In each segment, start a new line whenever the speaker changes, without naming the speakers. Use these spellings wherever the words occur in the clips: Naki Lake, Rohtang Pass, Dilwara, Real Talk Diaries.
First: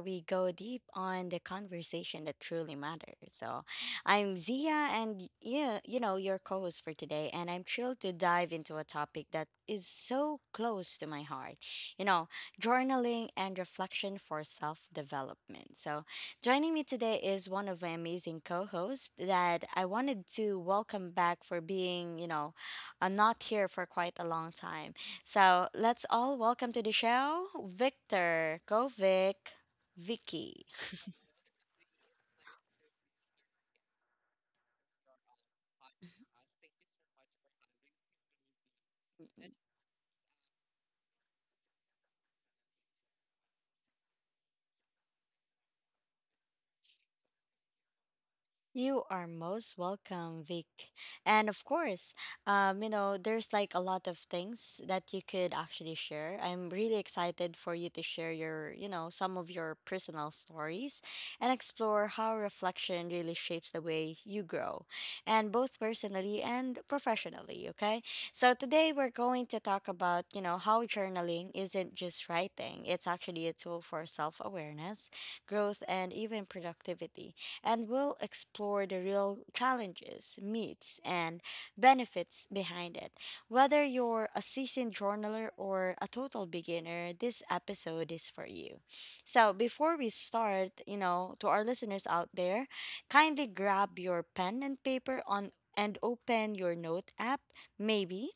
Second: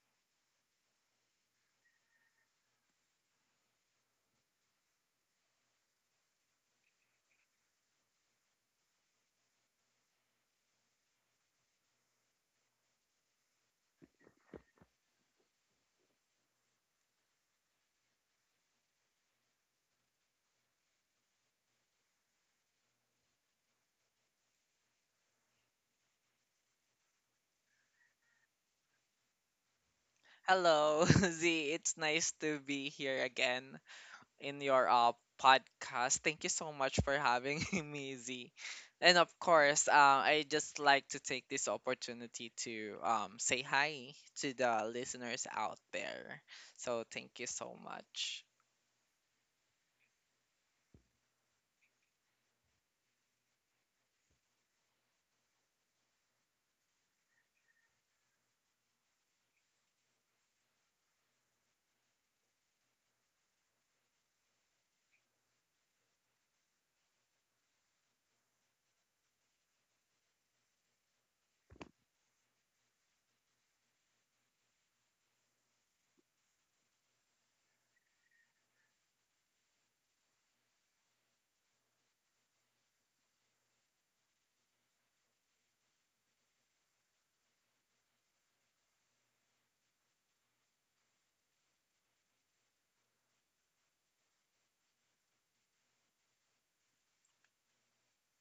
we go deep on the conversation that truly matters. I'm Zia, and your co-host for today, and I'm thrilled to dive into a topic that is so close to my heart. You know, Journaling and reflection for self-development. So, joining me today is one of my amazing co-hosts that I wanted to welcome back for being, not here for quite a long time. So let's all welcome to the show Victor, go Vic, Vicky.
Hello, Z. It's nice to be here again in your podcast. Thank you so much for having me, Z. And of course, I just like to take this opportunity to say hi to the listeners out there. So thank you so much.
You are most welcome, Vic. And of course, there's like a lot of things that you could actually share. I'm really excited for you to share your some of your personal stories and explore how reflection really shapes the way you grow, and both personally and professionally, okay? So today we're going to talk about, how journaling isn't just writing. It's actually a tool for self-awareness, growth, and even productivity, and we'll explore the real challenges, myths, and benefits behind it. Whether you're a seasoned journaler or a total beginner, this episode is for you. So, before we start, to our listeners out there, kindly grab your pen and paper on and open your note app, maybe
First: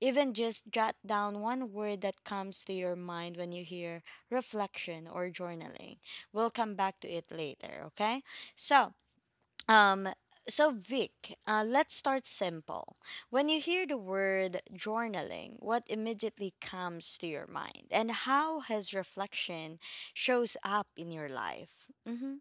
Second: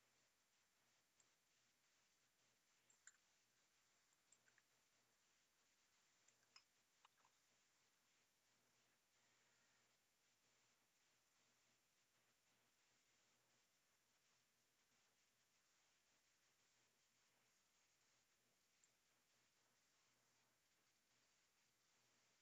even just jot down one word that comes to your mind when you hear reflection or journaling. We'll come back to it later, okay? So, um, so Vic, let's start simple. When you hear the word journaling, what immediately comes to your mind, and how has reflection shows up in your life? Mm-hmm.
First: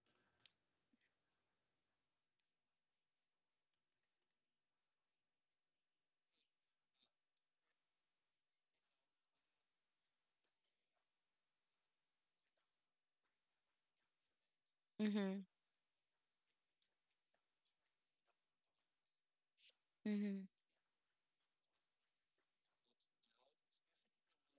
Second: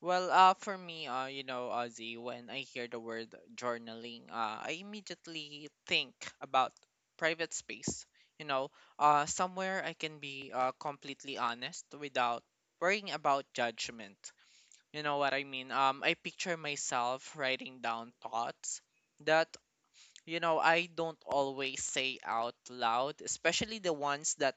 For me, you know, Ozzy, when I hear the word journaling, I immediately think about private space. You know, somewhere I can be completely honest without worrying about judgment. You know what
Mm-hmm.
I mean? I picture myself writing down thoughts that, you
Mm-hmm.
know, I don't always say out loud, especially the ones that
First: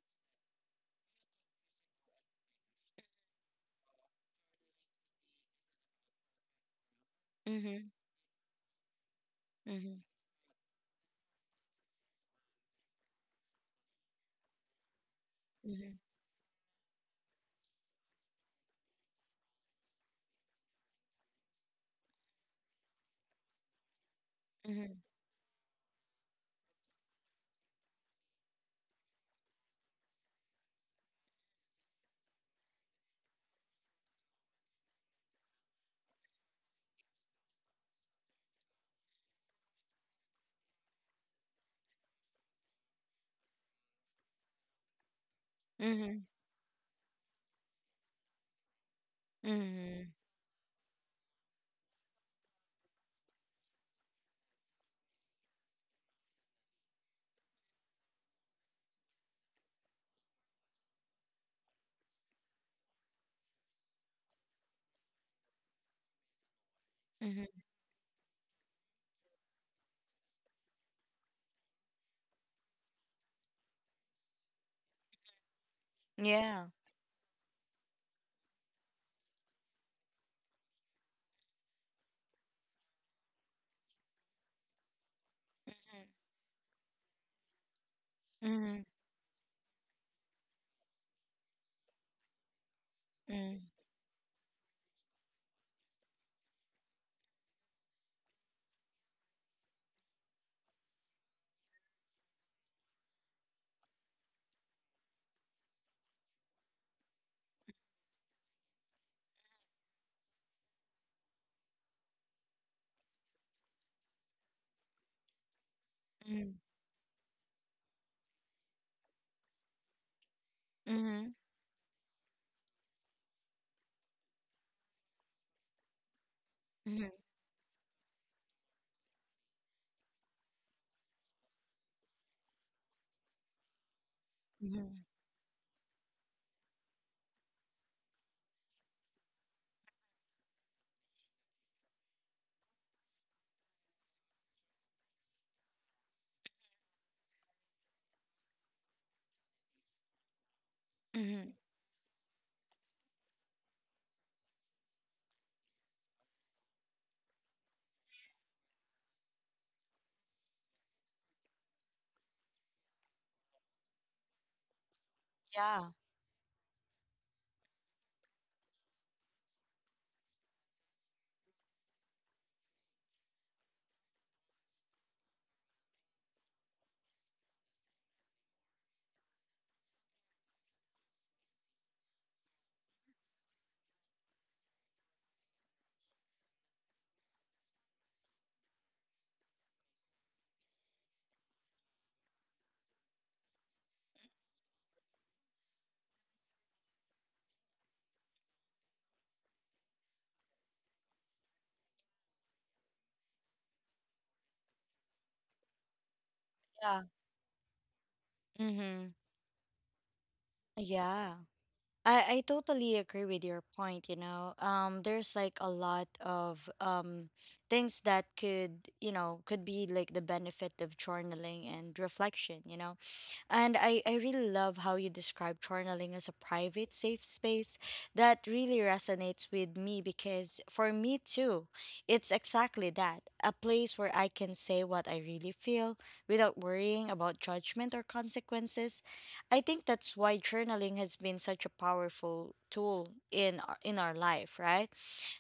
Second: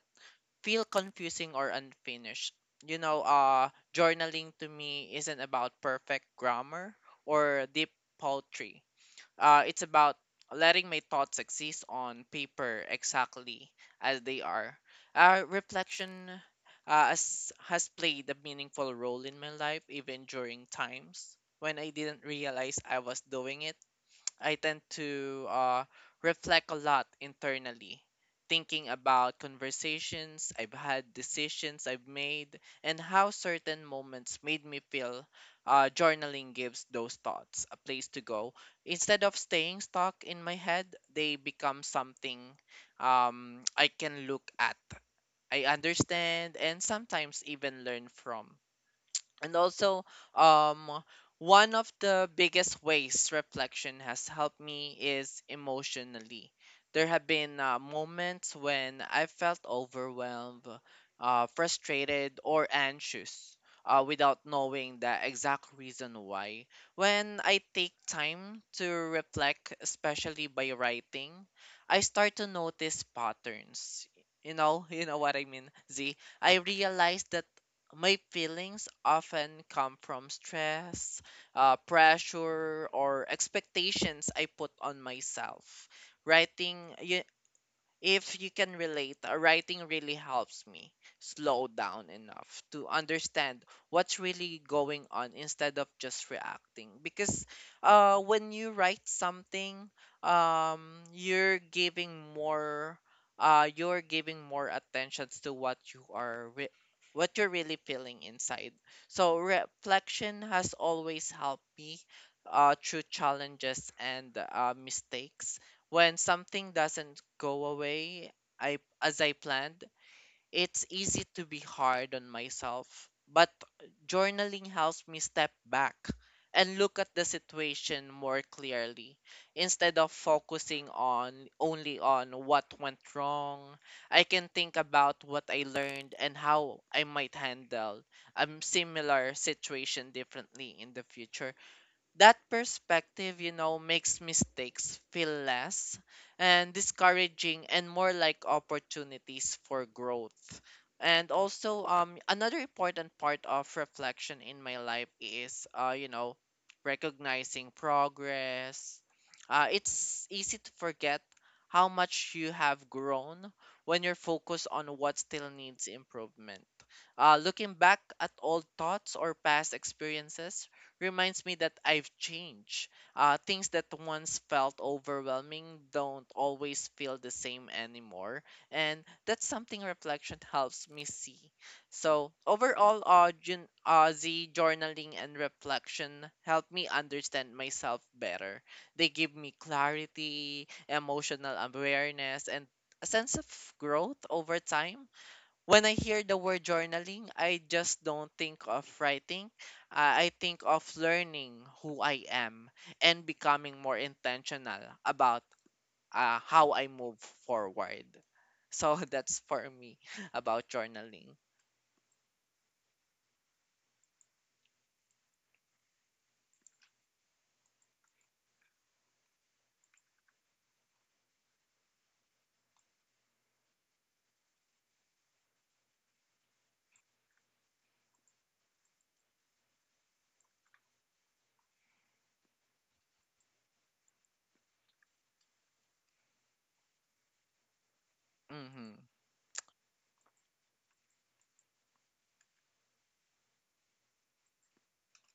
feel confusing or unfinished. You know, journaling to me isn't about perfect grammar or
Mm-hmm.
deep poetry. It's about letting my thoughts exist on paper exactly as they are.
Mm-hmm. Mm-hmm.
Reflection has played a meaningful role in my life, even during times when I didn't realize I was doing it. I tend
Mm-hmm.
to reflect a lot internally, thinking about conversations I've had, decisions I've made, and how certain moments made me feel. Journaling gives those thoughts a place to go. Instead of staying stuck in my head, they become something I can look at. I
Mm-hmm.
understand and sometimes even learn from. And also,
Mm-hmm.
um, one of the biggest ways reflection has helped me is emotionally. There have been moments when I felt overwhelmed, frustrated, or anxious without knowing the exact reason why. When
Mm-hmm.
I take time to reflect, especially by writing, I start to notice patterns. You know, you know what I mean, Z. I
Yeah.
realize that my feelings often come from stress, pressure, or expectations I put on myself. Writing, you, if you can
Mm-hmm.
relate, writing really helps me slow down enough to
Mm-hmm.
understand what's really going on instead of just reacting. Because when you write something, um, you're giving more, you're giving more attention to what you're really feeling inside. So reflection has always helped me through challenges and mistakes when
Mm-hmm.
something doesn't go away I as I planned, it's easy
Mm-hmm.
to be hard on myself. But journaling helps me step back and look at the situation more clearly. Instead of focusing on only on what went wrong, I can think
Mm-hmm.
about what I learned and how I might handle a similar situation differently in the future. That perspective, you know, makes mistakes feel less and discouraging and more like opportunities for growth. And
Mm-hmm.
also, another important part of reflection in my life is, you know, recognizing progress. It's easy to forget how much you have grown when you're focused on what still
Yeah.
needs improvement. Looking back at old thoughts or past experiences reminds me that I've changed. Things that once felt overwhelming don't always feel the same anymore. And that's something reflection helps me see. So, overall, Z journaling and reflection help me understand myself better. They give me clarity, emotional awareness, and a sense of growth over time when I hear the word journaling, I just don't think of writing. I think of learning who I am and becoming more intentional about how I
Yeah.
move forward. So
Mm-hmm.
that's for me about
Yeah.
journaling.
I totally agree with your point, you know. There's like a lot of things that could, could be like the benefit of journaling and reflection, you know. And I really love how you describe journaling as a private, safe space. That really resonates with me because for me too, it's exactly that, a place where I can say what I really feel without worrying about judgment or consequences.
Mm-hmm.
I think that's why journaling has been such a powerful tool in our life, right?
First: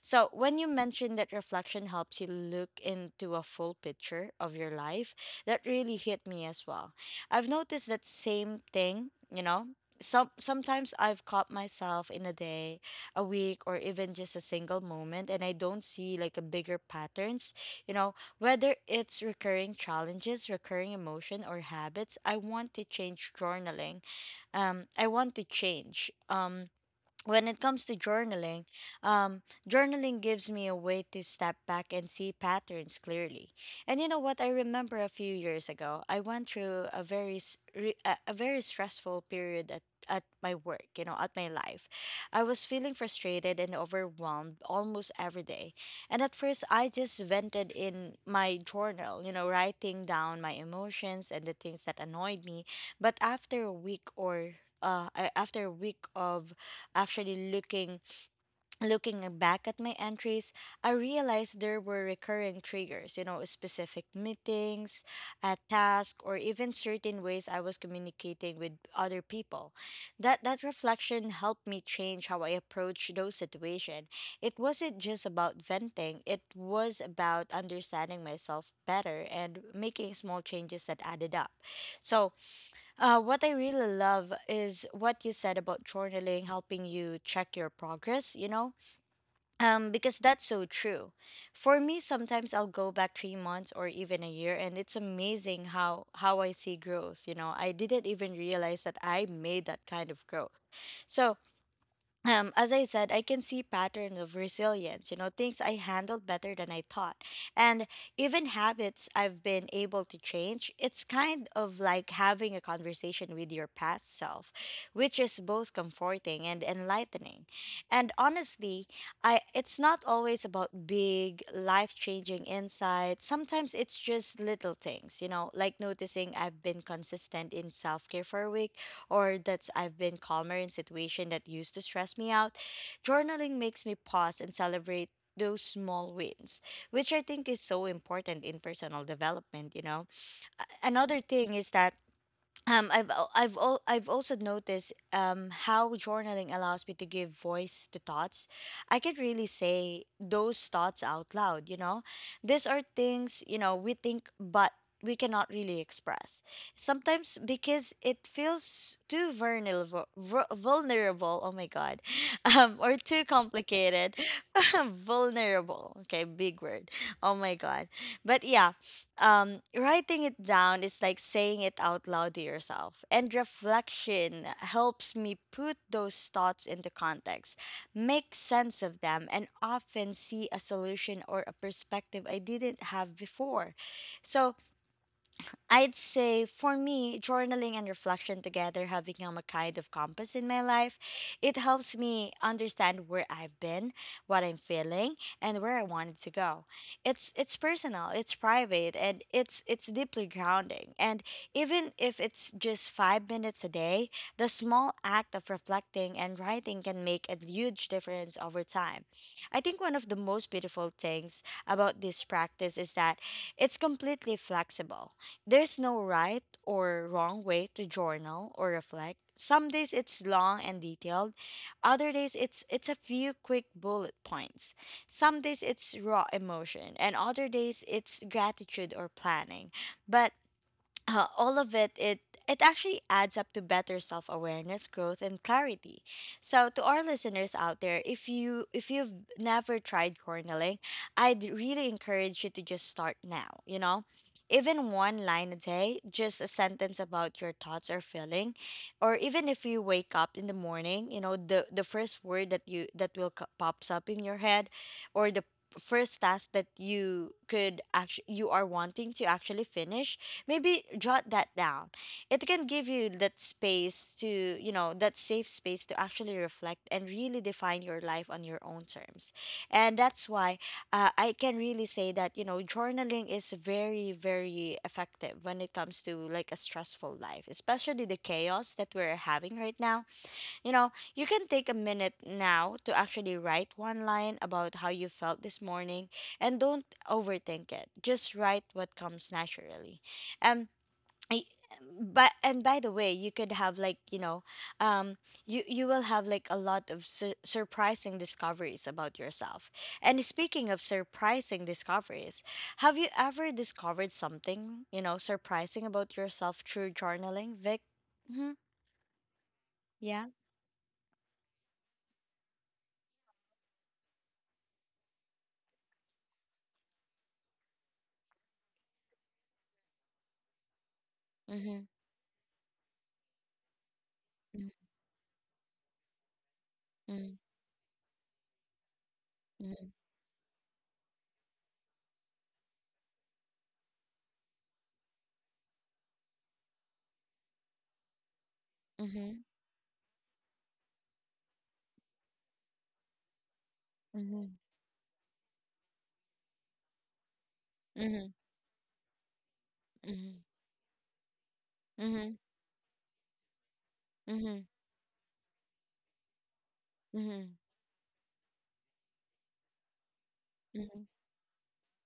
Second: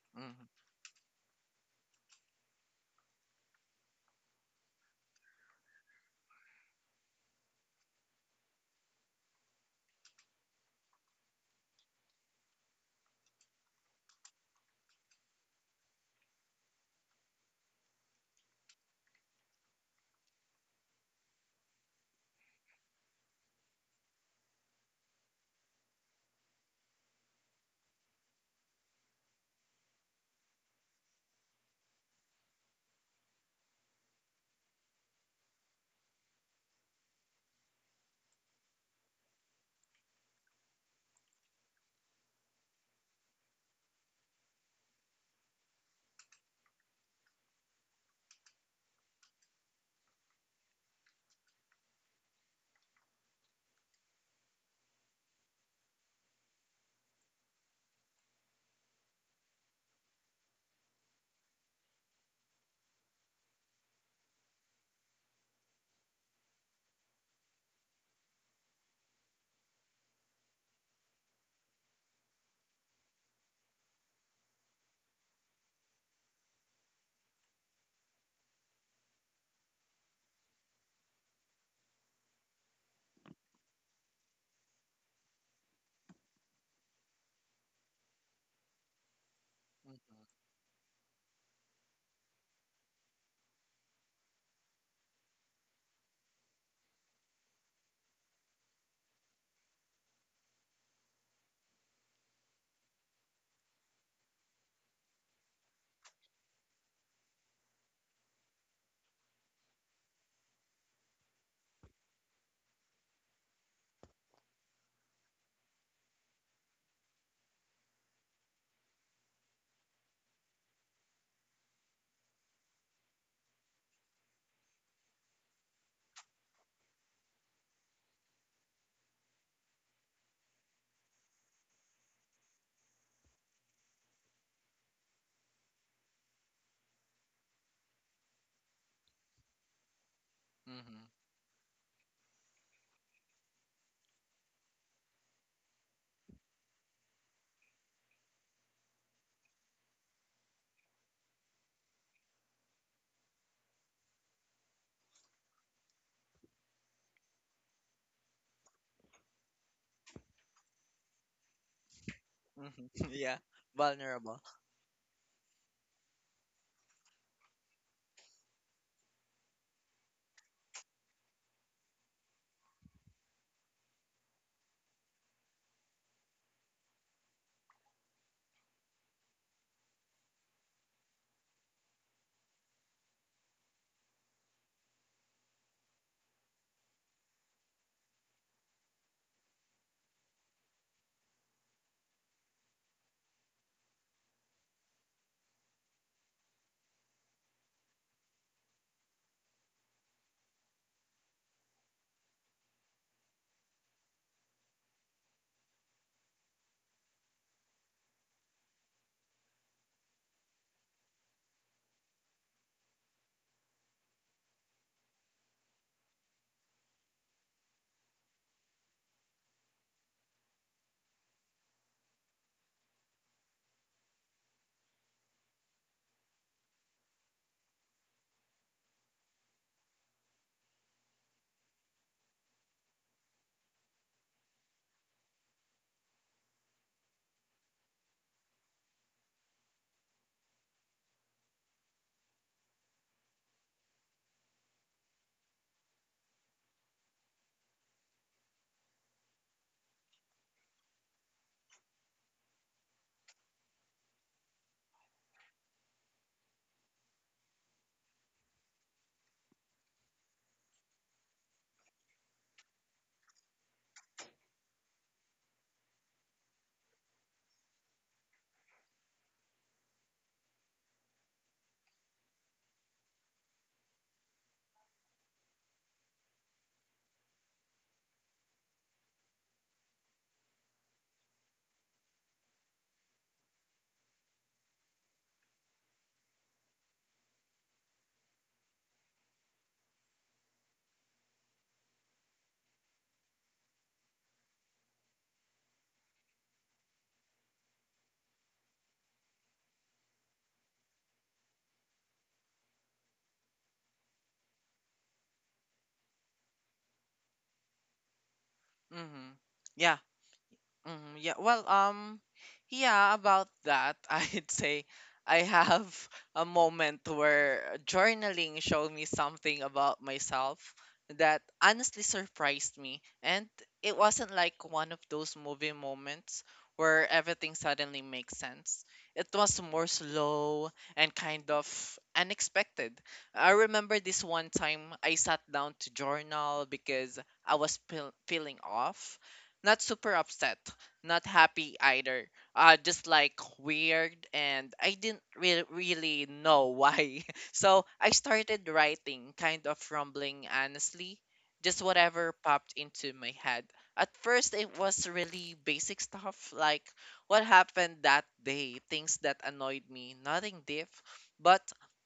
So,
Mm-hmm.
when you mentioned that reflection helps you look into a full picture of your life, that really hit me as well. I've noticed that same thing, you know. Sometimes I've caught myself in a day, a week, or even just a single moment, and I don't see like a bigger patterns. You know, whether it's recurring challenges, recurring emotion, or habits, I want to change journaling. I want to change. When it comes to journaling, um, journaling gives me a way to step back and see patterns clearly. And you know what? I remember a few years ago, I went through a very s- re- a very stressful period at my work. You know, at my life, I was feeling frustrated and overwhelmed almost every day. And at first, I just vented in my journal. You know, writing down my emotions and the things that annoyed me. But after a week of Actually looking looking back at my entries, I realized there were recurring triggers, you know, specific meetings, a task, or even certain ways I was communicating with other people. That reflection helped me change how I approach those situations. It wasn't just about venting, it was about understanding myself better and making small changes that added up. So, what I really love is what you said about journaling helping you check your progress, you know? Because that's so true. For me, sometimes I'll go back 3 months or even a year, and it's amazing how I see growth, you know? I didn't even realize that I made that kind of growth. So, as I said, I can see pattern of resilience, you know, things I handled better than I thought. And even habits I've been able to change, it's kind of like having a conversation with your past self, which is both comforting and enlightening. And honestly, I it's not always about big, life-changing insights. Sometimes it's just little things, you know, like noticing I've been consistent in self-care for a week or that I've been calmer in situations that used to stress me out. Journaling makes me pause and celebrate those small wins, which I think is so important in personal development, you know.
Mm-hmm.
Another thing is that I've also noticed how journaling allows me to give voice to thoughts. I could really say those thoughts out loud. You know, these are things you know we think, but we cannot really express sometimes because it feels too Vulnerable. Oh my god, or
Mm-hmm.
too
Yeah,
complicated.
vulnerable.
Vulnerable. Okay, big word. Oh my god, but yeah, writing it down is like saying it out loud to yourself. And reflection helps me put those thoughts into context, make sense of them, and often see a solution or a perspective I didn't have before. So, I'd say for me, journaling and reflection together have become a kind of compass in my life. It helps me understand where I've been, what I'm feeling, and where I wanted to go. It's personal, it's private, and it's deeply grounding. And even if it's just 5 minutes a day, the small act of reflecting and writing can make a huge difference over time. I think one of the most beautiful things about this practice is that it's completely flexible. There's no right or wrong way to journal or reflect. Some days it's long and detailed. Other days it's a few quick bullet points. Some days it's raw emotion and other days it's gratitude or planning. But, all of it it actually adds up to better self-awareness, growth, and clarity. So to our listeners out there, if you've never tried journaling, I'd really encourage you to just start now, you know, even one line a day, just a sentence about your thoughts or feeling. Or even if you wake up in the morning, you know, the first word that you that will co- pops up in your head, or the first task that you are wanting to actually finish. Maybe jot that down. It can give you that space to, you know, that safe space to actually reflect and really define your life on your own terms. And that's why, I can really say that, you know, journaling is very, very effective when it comes to like a stressful life, especially the chaos that we're having right now. You know, you can take a minute now to actually write one line about how you felt this morning, and don't overthink it, just write what comes naturally. Um I, but and by the way, you could have like, um, you you will have like a lot of surprising discoveries about yourself. And speaking of surprising discoveries, have you ever discovered something, you know, surprising about yourself through journaling, Vic? Mm-hmm.
Mm-hmm. Yeah.
Yeah.
Yeah, about that, I'd say I have a moment where journaling showed me something about myself that
Mm-hmm.
honestly surprised me. And it wasn't like one of those movie moments where
Mm-hmm.
everything suddenly makes sense. It was more slow and kind of unexpected. I remember this one time I sat down to journal because I was feeling off,
Mm-hmm.
not super upset, not happy either. Just like weird,
Mm-hmm.
and I didn't really know why. So I
Mm-hmm. Mm-hmm.
started writing, kind of rumbling, honestly, just
Mm-hmm.
whatever
Mm-hmm.
popped into my head. At
Mm-hmm.
first,
Mm-hmm.
it was really basic stuff like what
Mm-hmm.
happened that day, things that annoyed me, nothing deep. But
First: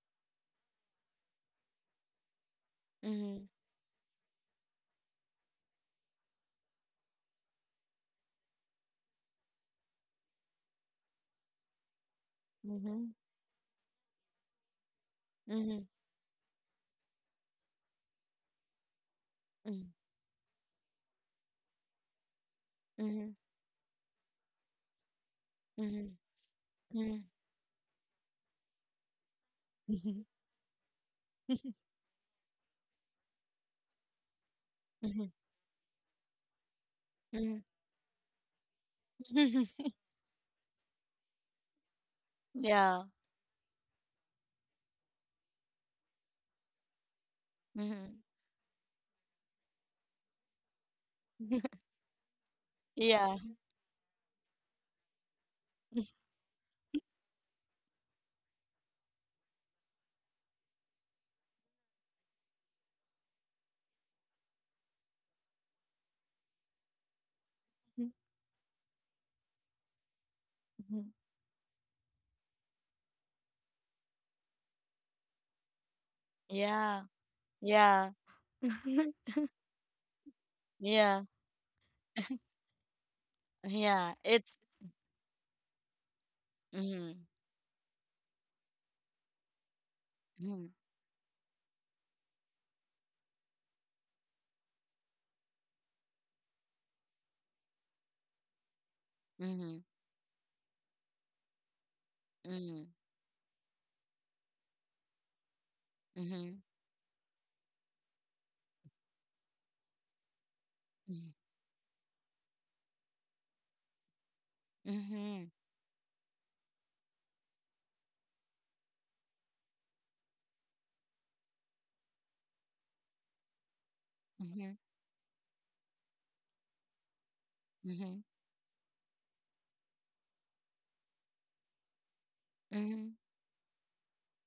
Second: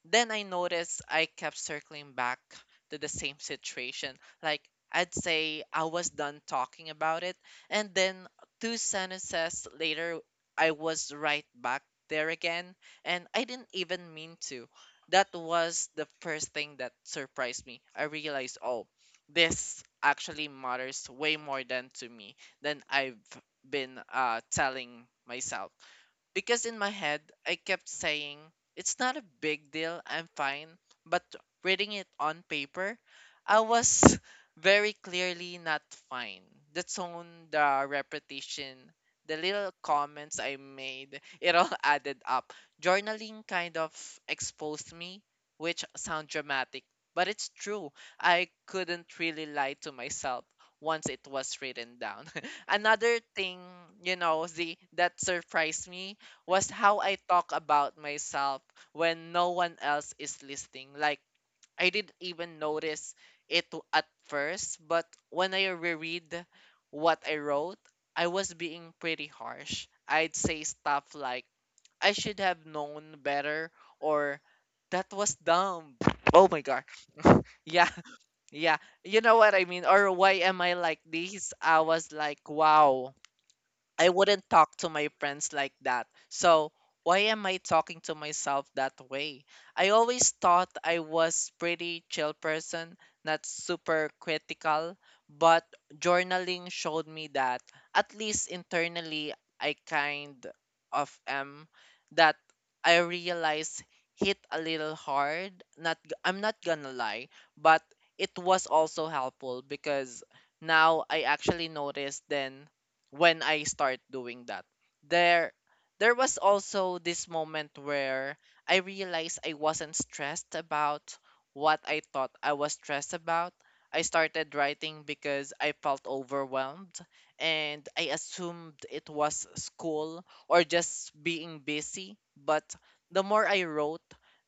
then I noticed I kept circling back to the same situation. Like, I'd say I was done talking about it, and then two sentences later, I was right back there again,
Mm-hmm.
and I didn't even mean to. That
Mm-hmm.
was the first thing that surprised me. I realized, oh, this actually matters way more than to me than I've been telling myself.
Mm-hmm.
Because in my
Mm-hmm.
head, I kept saying, it's not a big deal,
Mm-hmm.
I'm fine. But
Mm-hmm.
reading it on paper, I was very
Mhm,
clearly not fine. The tone,
mhm.
the repetition, the little comments I made, it all added up.
Yeah.
Journaling kind of exposed me, which sound dramatic, but it's true.
Mhm.
I couldn't really lie to myself once it was written down. Another
Yeah.
thing, you know, the that surprised me was how I talk about myself when no one else is listening. Like, I didn't even notice at first, but when I reread what I wrote,
Mhm,
I was being pretty harsh. I'd say
mhm.
stuff like, I should have known better, or that was dumb. Oh my god.
Yeah.
yeah,
Yeah.
yeah. You know what I mean? Or why am I like
Yeah.
this? I was like, wow. I
Yeah.
wouldn't
It's
talk to my friends like that. So why
mhm,
am I talking to myself that way? I always
mhm,
thought I was pretty chill person, not super critical, but journaling showed me that at least internally I
mhm,
kind of am that
mhm,
I realized hit a little hard. Not g- I'm not
mhm,
gonna lie, but it was also helpful because now I
mhm,
actually noticed then when I start doing that,
mhm,
there there was also this moment where I realized I wasn't stressed about what I thought I was stressed about. I started
mhm,
writing because I felt overwhelmed and I
mhm,
assumed it was school or just being busy, but
mhm,
the more I wrote,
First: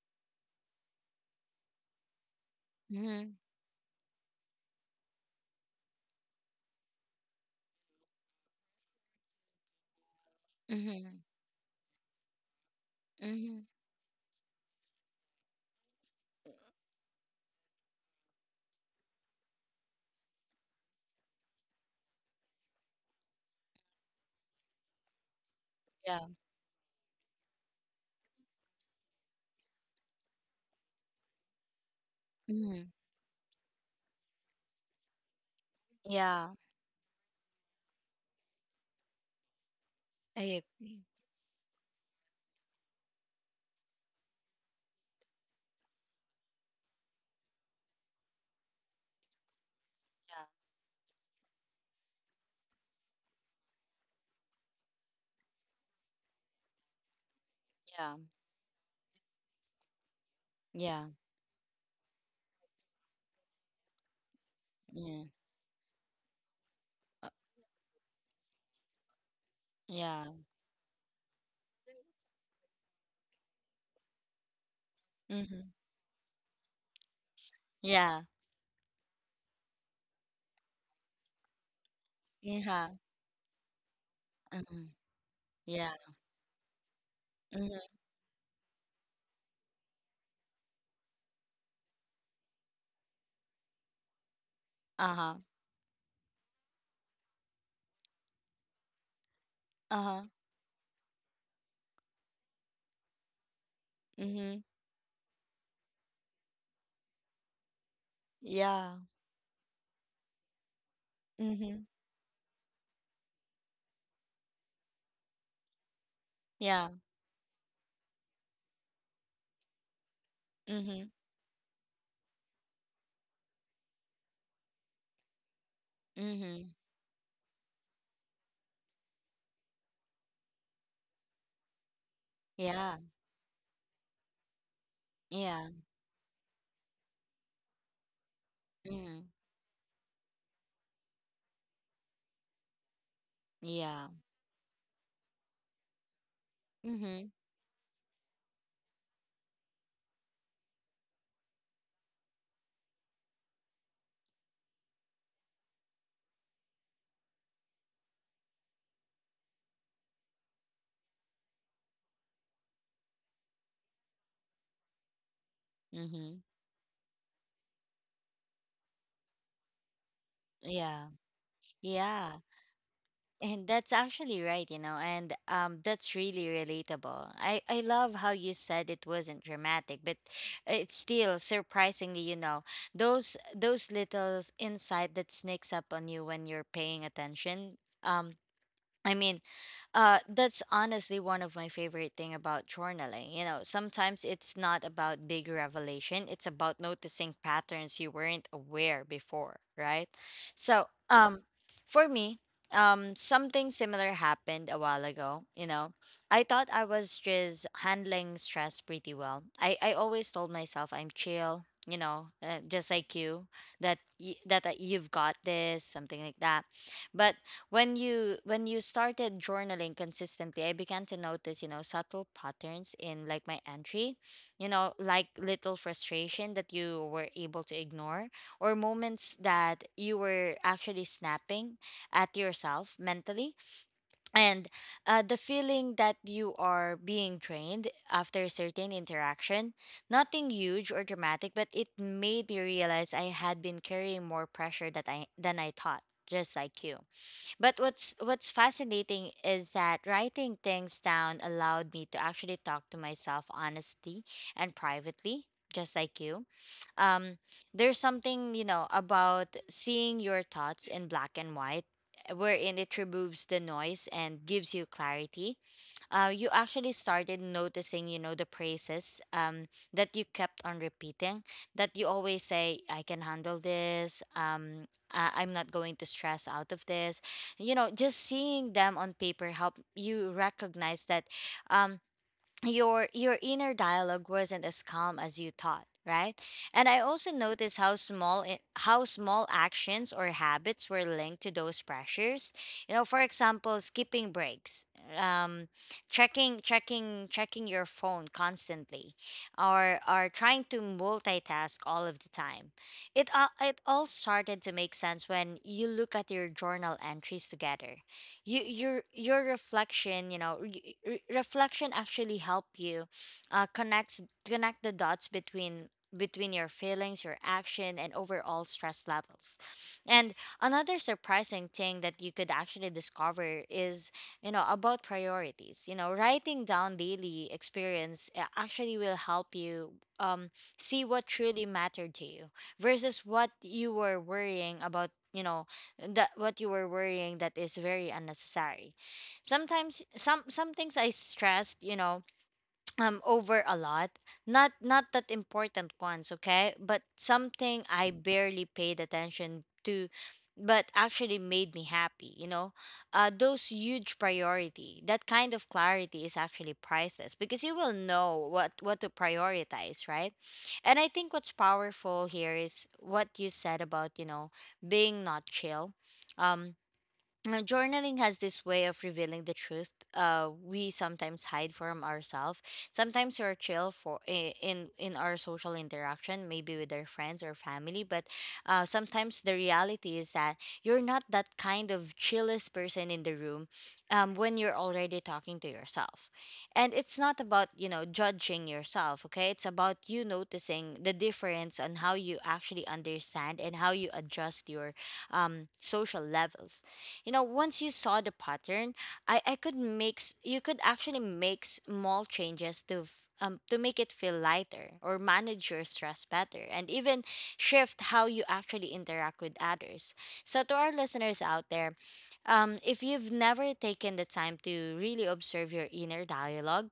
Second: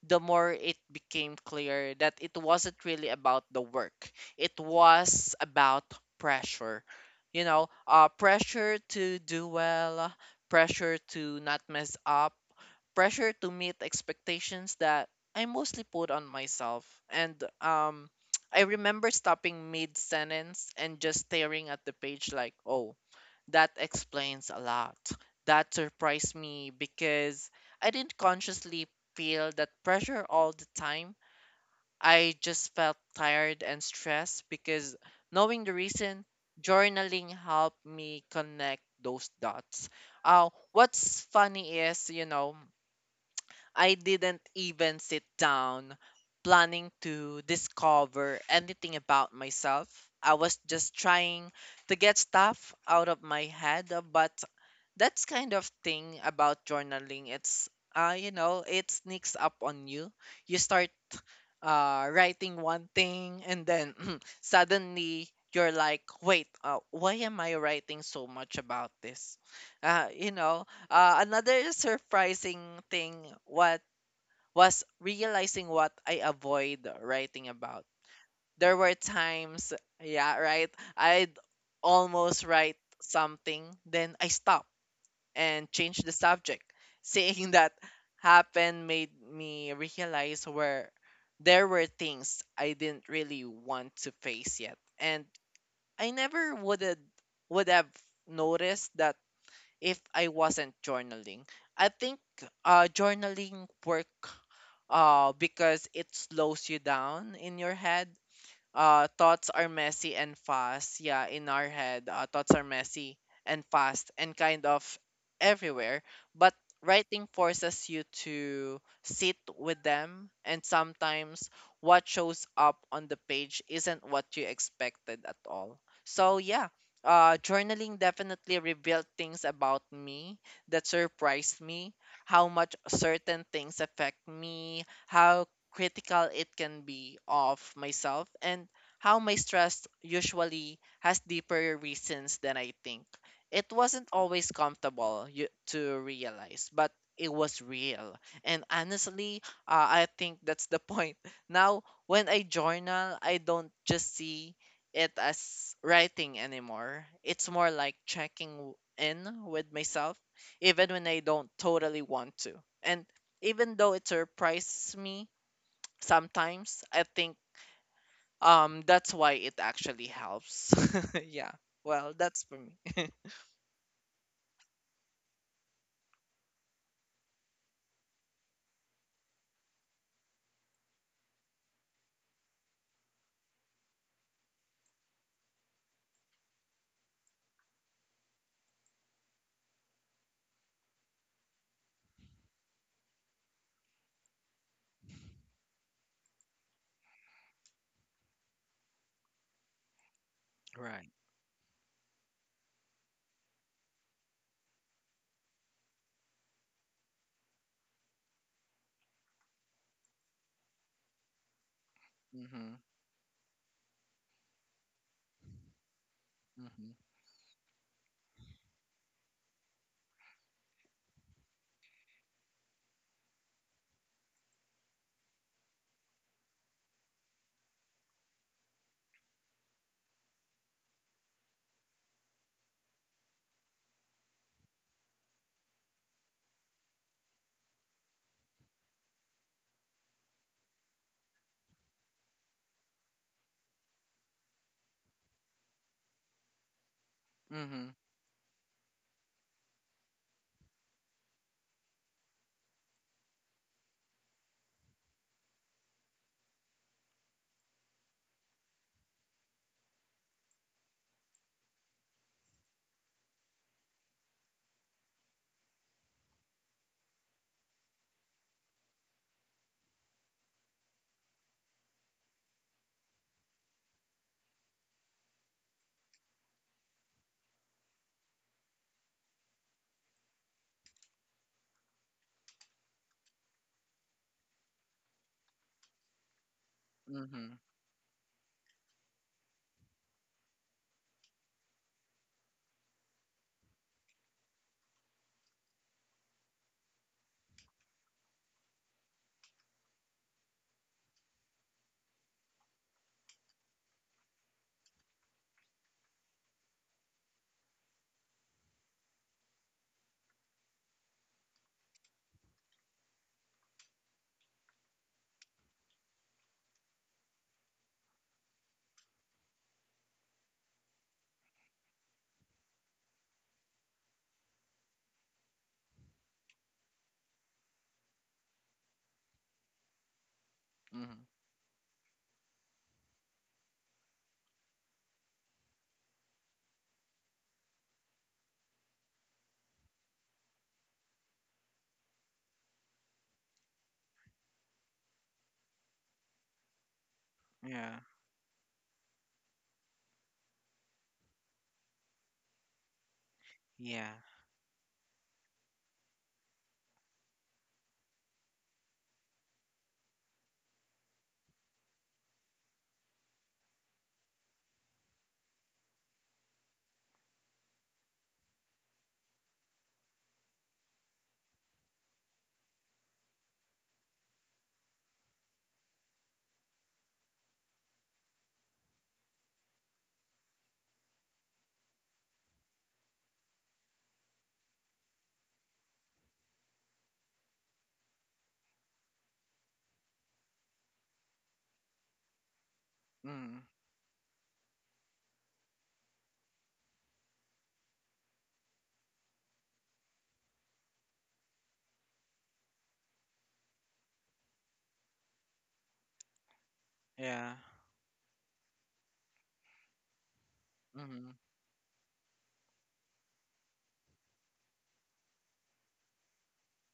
the more it became clear that it wasn't really
mhm,
about the work. It was about pressure, you know, pressure to do well, pressure
mhm,
to not mess up, pressure to
mhm.
meet expectations that I mostly put on myself. And I remember stopping mid sentence and just staring at the page like, oh, that explains a lot. That
Yeah.
surprised me because I didn't consciously feel that pressure all the time. I just
Mhm.
felt tired and stressed because knowing the reason,
Yeah,
journaling helped me connect those dots.
I agree.
What's funny is, you know, I didn't even sit down planning to discover anything about myself. I
Yeah,
was just trying to get stuff out of my head, but that's kind of thing about journaling. It's
yeah,
you know, it sneaks up on you. You start
yeah,
writing one thing and then
yeah,
suddenly you're like, wait, why
Uh,
am I writing so much about this?
yeah,
You know, another surprising thing what was realizing
mm-hmm,
what I avoid writing about.
yeah,
There were times, yeah, right, I'd almost write
yeah,
something then I stop
mm-hmm,
and
yeah,
changed the subject. Seeing that
mm-hmm,
happen made me realize where there were things I didn't really want to face yet. And
uh-huh,
I never would have noticed that if
uh-huh,
I wasn't journaling. I think journaling work
mm-hmm,
because it slows you down in your head.
yeah,
Thoughts are messy and fast yeah In our
mm-hmm,
head, thoughts are messy and fast and kind of everywhere, but
yeah,
writing forces you to sit with them and
mm-hmm,
sometimes what shows up on the page isn't what you expected at all. So yeah,
mm-hmm,
journaling definitely revealed things about me that surprised me, how much
yeah,
certain things affect me, how
yeah,
critical it can be of myself, and how
mm-hmm,
my stress usually has deeper reasons than I think. It
yeah,
wasn't always comfortable, you, to realize, but
mm-hmm,
it was real. And honestly, I think that's the point. Now, when I journal, I don't just see it as writing anymore. It's more like checking in with myself, even when I don't totally want to. And even though it surprises me,
mm-hmm,
sometimes I think that's why it actually helps.
yeah,
Yeah, well,
yeah.
that's for me.
And that's actually right, you know, and that's really relatable. I love how you said it wasn't dramatic, but it's still surprisingly, you know, those little insight that sneaks up on you when you're paying attention. Um, I mean, that's honestly one of my favorite thing about journaling. You know, sometimes it's not about big revelation, it's about noticing patterns you weren't aware before, right? So,
Right.
for me, something similar happened a while ago, you know. I thought I was just handling stress pretty well. I always told myself I'm chill, you know, just like you, that y- that you've got this, something like that. But when you started journaling consistently, I began to notice, you know, subtle patterns in like my entry, you know, like little frustration that you were able to ignore, or moments that you were actually snapping at yourself mentally. And, the feeling that you are being drained after a certain interaction, nothing huge or dramatic, but it made me realize I had been carrying more pressure that I than I thought, just like you. But
Mhm.
what's fascinating is that writing things down allowed me to actually talk to myself honestly and privately, just like you. Um, there's something, you know, about seeing your thoughts in black and white, wherein it removes the noise and gives you clarity. You actually started noticing, you know, the praises that you kept on repeating. That you always say, "I can handle this." I'm not going to stress out of this. You know, just seeing them on paper help you recognize that um your inner dialogue wasn't as calm as you thought, right? And I also
Mhm.
noticed how how small actions or habits were linked to those pressures. You know, for example, skipping breaks, um checking your phone constantly, or trying to multitask all of the time. It all started to make sense when you look at your journal entries together. Your reflection, you know, reflection actually help you connect the dots between your feelings, your action, and overall stress levels. And another surprising thing that you could actually discover is, you know, about priorities. You know, writing down daily experience actually will help you um see
Mhm.
what truly mattered to you versus what you were worrying about. You know, that what you were worrying that is very unnecessary. Sometimes some things I stressed, you know, over a lot, not that important ones, okay, but something
Yeah.
I barely paid attention to but actually made me happy, you know. Those
Yeah.
huge priority, that kind of clarity is actually priceless because you will know what to prioritize, right? And I think what's powerful here is what you said about, you know, being not chill. um Journaling has this way of revealing the truth, we sometimes hide from ourselves. Sometimes we're chill in our social interaction, maybe with our friends or family, but sometimes the reality is that you're not that kind of chillest person in the room, when you're already talking to yourself. And it's not about, you know, judging yourself, okay? It's about you noticing the difference on how you actually
Mm.
understand and how you adjust your social levels. You know, once you saw the pattern, I could make s- you could actually make small changes to make it feel lighter or manage your stress better and even
Yeah.
shift how you actually interact with others. So to our
Mhm.
listeners out there, if you've never taken the time to really observe your inner dialogue,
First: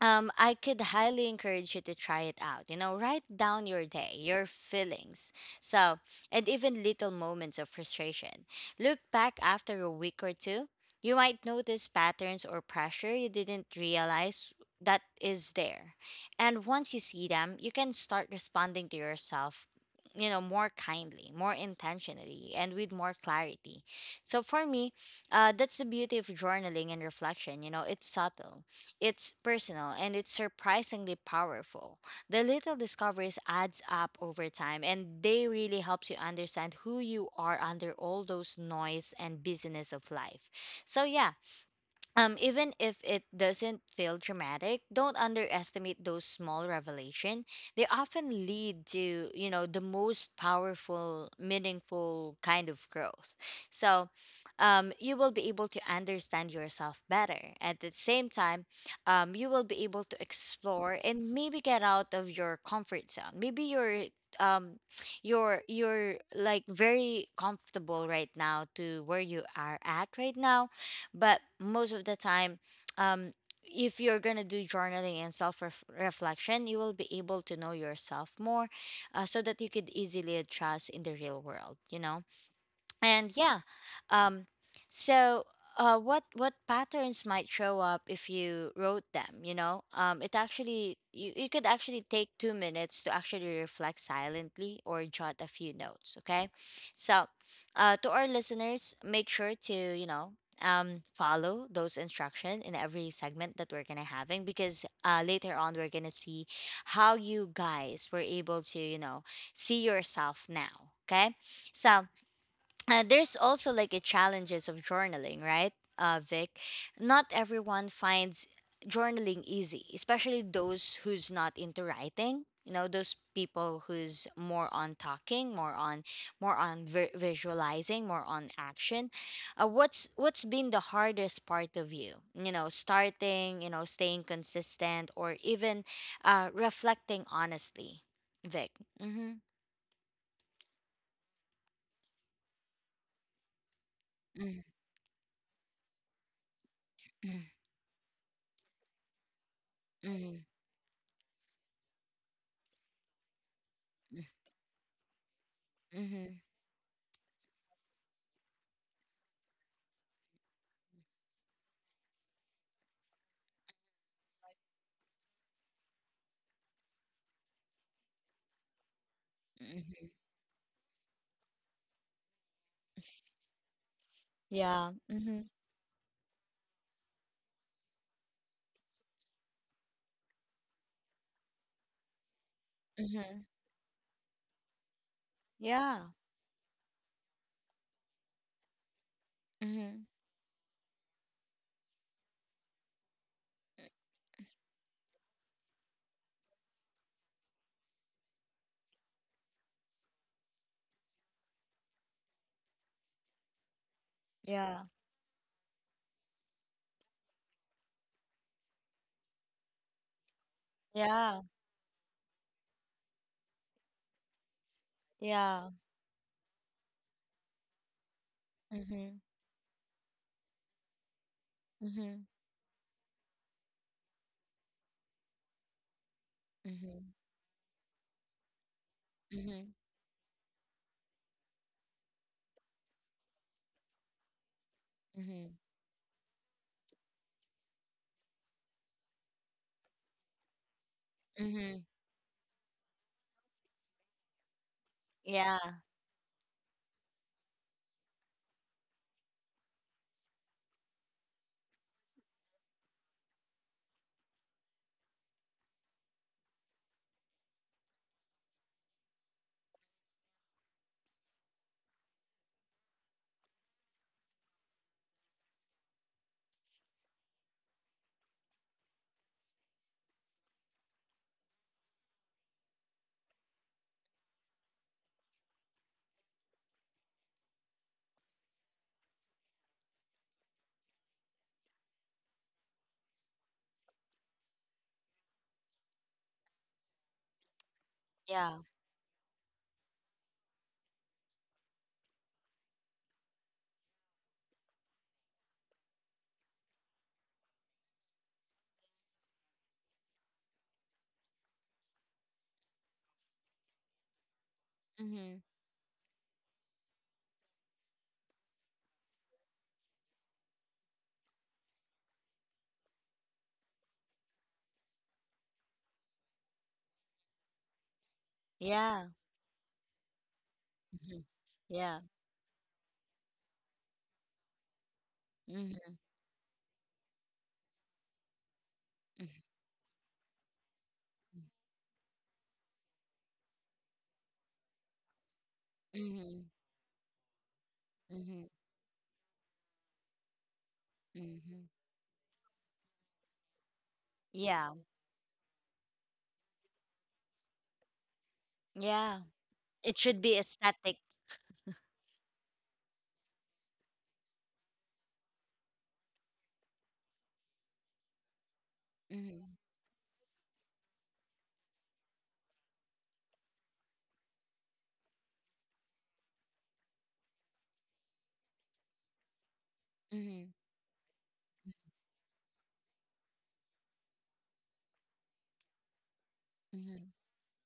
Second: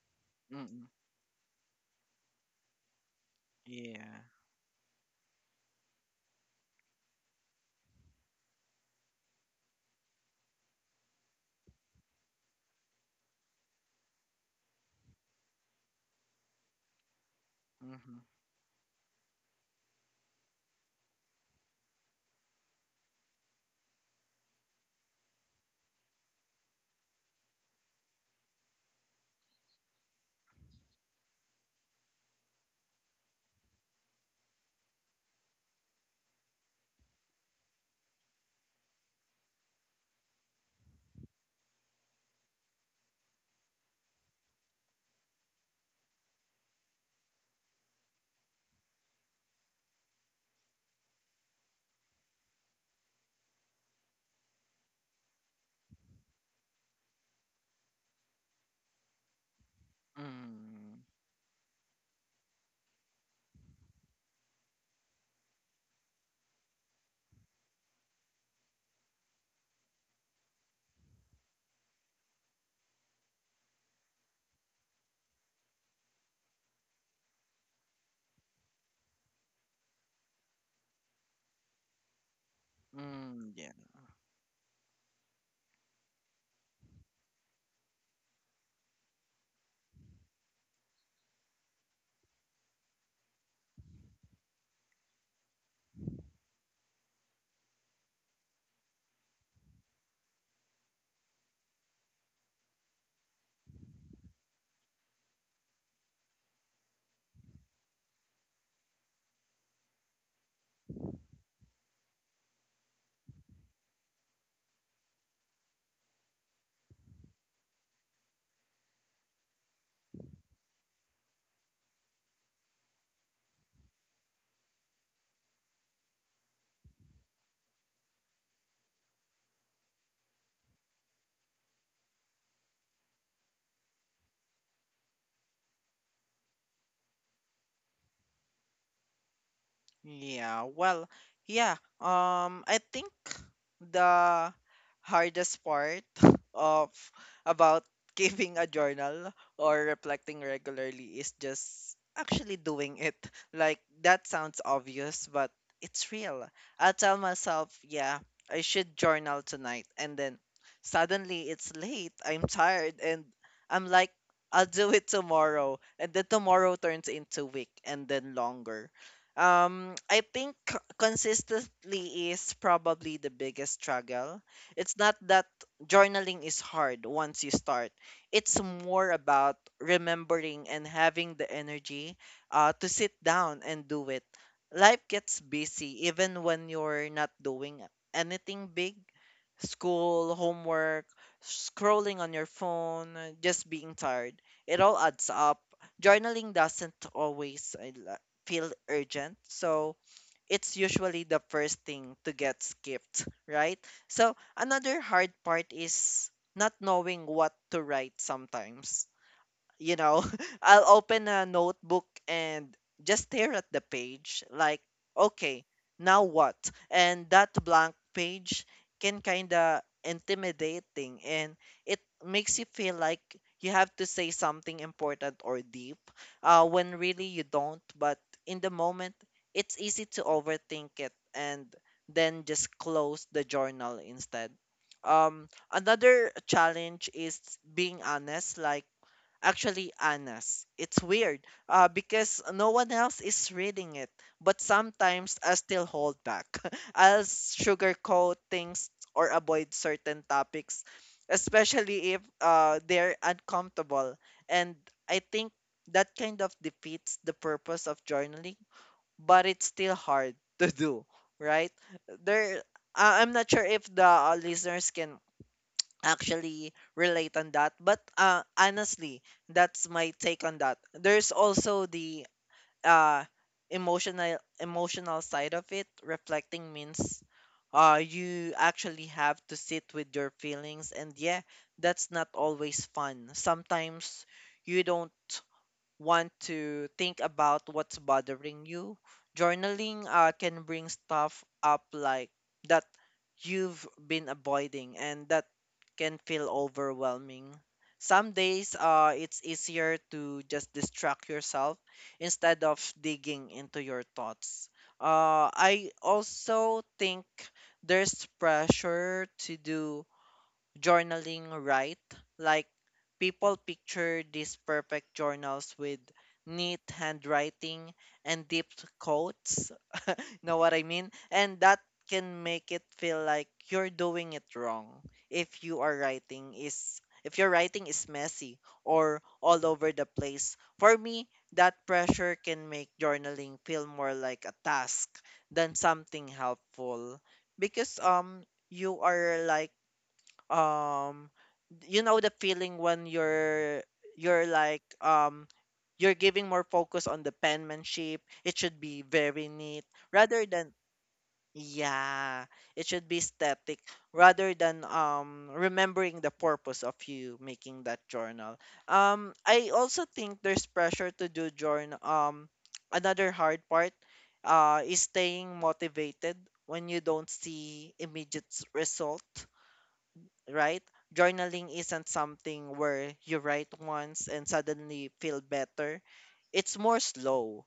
I could
Mhm.
highly encourage you to try it out. You know, write down your day,
Yeah.
your feelings, so, and even little moments of frustration. Look back after a week or two. You might notice patterns or pressure you didn't realize that is there. And once you see them, you can
Mhm.
start responding to yourself, you know, more kindly, more intentionally, and with more clarity. So for me, that's the beauty of journaling and reflection. You know, it's subtle, it's personal, and it's surprisingly powerful. The little discoveries adds up over time and they really helps you understand who you are under all those noise and busyness of life. So yeah, even if it doesn't feel dramatic, don't underestimate those small revelation. They often lead to, you know, the most powerful, meaningful kind of growth. So, you will be able to understand yourself better. At the same time, you will be able to explore
Mm.
and maybe get out of your comfort zone. Maybe you're um you're like very comfortable right now to where you are at right now, but most of the time, um, if you're gonna do journaling and self reflection, you will be able to know yourself more, so that you could easily adjust in the real world. You know, and
Mm.
yeah.
Yeah.
Um so uh what what patterns might show up if you wrote them? You know, it actually you could actually take 2 minutes to actually reflect silently or jot a few notes, okay? So to our listeners, make sure to, you know, follow those instructions in every segment that we're gonna having, because later on we're gonna see how you guys were able to, you know, see yourself now, okay? So there's also like a challenges of journaling, right, Vic? Not everyone finds journaling easy, especially those who's not into writing. You know, those people who's more on talking, more on visualizing, more on action. What's been the hardest part of you? You know, starting, you know, staying consistent, or even reflecting honestly, Vic. Mm-hmm.
Yeah, well, yeah. I think the hardest part of
Mm-hmm.
about keeping a journal or
Mm-hmm. Mm-hmm.
reflecting regularly is just actually doing it. Like that sounds obvious, but it's
Mm-hmm.
real. I tell myself, yeah, I should journal tonight, and then suddenly it's late. I'm tired, and I'm like, I'll do it tomorrow, and then tomorrow turns into week, and then longer.
Mm-hmm.
I think consistently is probably the biggest struggle.
Yeah.
It's not
Mm-hmm.
that journaling is hard once you start. It's more about remembering and having the energy to sit
Mm-hmm.
down and do it. Life gets busy
Yeah.
even when you're not doing anything big.
Mm-hmm.
School, homework, scrolling on your phone, just being tired. It all adds up. Journaling doesn't always feel urgent. So it's usually the first thing to get skipped, right? So
Yeah.
another hard part is not knowing what to write sometimes you know, I'll open
Yeah.
a notebook and just stare at the page like, okay,
Yeah.
now what? And that blank page
Mm-hmm.
can kind of intimidating, and it
Mm-hmm.
makes you feel like you have to say something important or deep when
Mm-hmm.
really you don't. But in the moment,
Mm-hmm.
it's easy to overthink it and then just close the journal instead.
Mm-hmm.
Another challenge is being honest, like actually, Anna's. It's weird
Mm-hmm.
because no one else is reading it, but sometimes I
Yeah.
still hold back. I'll sugarcoat things or avoid certain topics, especially if they're uncomfortable. And I think that kind of defeats the purpose of journaling, but it's still hard to do, right? There, I'm not sure if the listeners can actually relate on that. But honestly, that's my take on that. There's also the uh, emotional side of it. Reflecting means you actually have to sit with your feelings, and yeah, that's not always fun. Sometimes you don't want to think about what's
Yeah.
bothering you. Journaling can bring stuff up like that you've been avoiding, and that can feel overwhelming. Some days it's easier to just distract yourself instead of digging into your thoughts.
Mm-hmm.
I also think there's pressure to do journaling right? Like, people picture these perfect journals with neat handwriting and deep
Yeah.
quotes. Know what I mean?
Mm-hmm.
And that
Yeah.
can make it feel like you're doing it wrong if you
Mm-hmm.
are writing is if your writing is messy or all over the place. For me, that pressure can make journaling feel more like a task than something
Mm-hmm.
helpful because
Mm-hmm.
you are like, um
Mm-hmm.
you know the feeling when you're
Yeah.
like, you're giving more focus on the penmanship, it should be
Yeah.
very neat
It should be
rather than,
aesthetic.
yeah, it should be static rather than, remembering the purpose of you making that journal.
Mm-hmm.
I also think there's pressure to do journal. Another hard part is staying motivated when you don't see immediate result,
Mm-hmm.
right? Journaling isn't something where you write once and suddenly feel better. It's more
Mm-hmm.
slow.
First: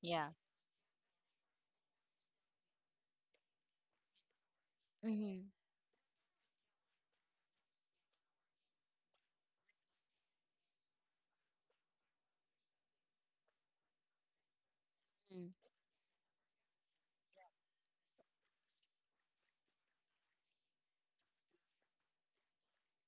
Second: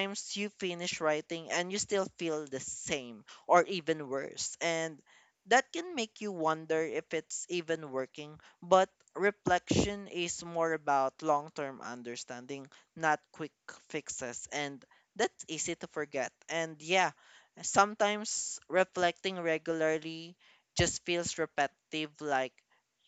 Yeah.
you finish writing and you still feel the same or even worse. And
Mm-hmm.
that can make you wonder if it's even working. But reflection is more about long term understanding, not quick fixes. And that's easy to forget. And yeah, sometimes reflecting regularly just feels repetitive, like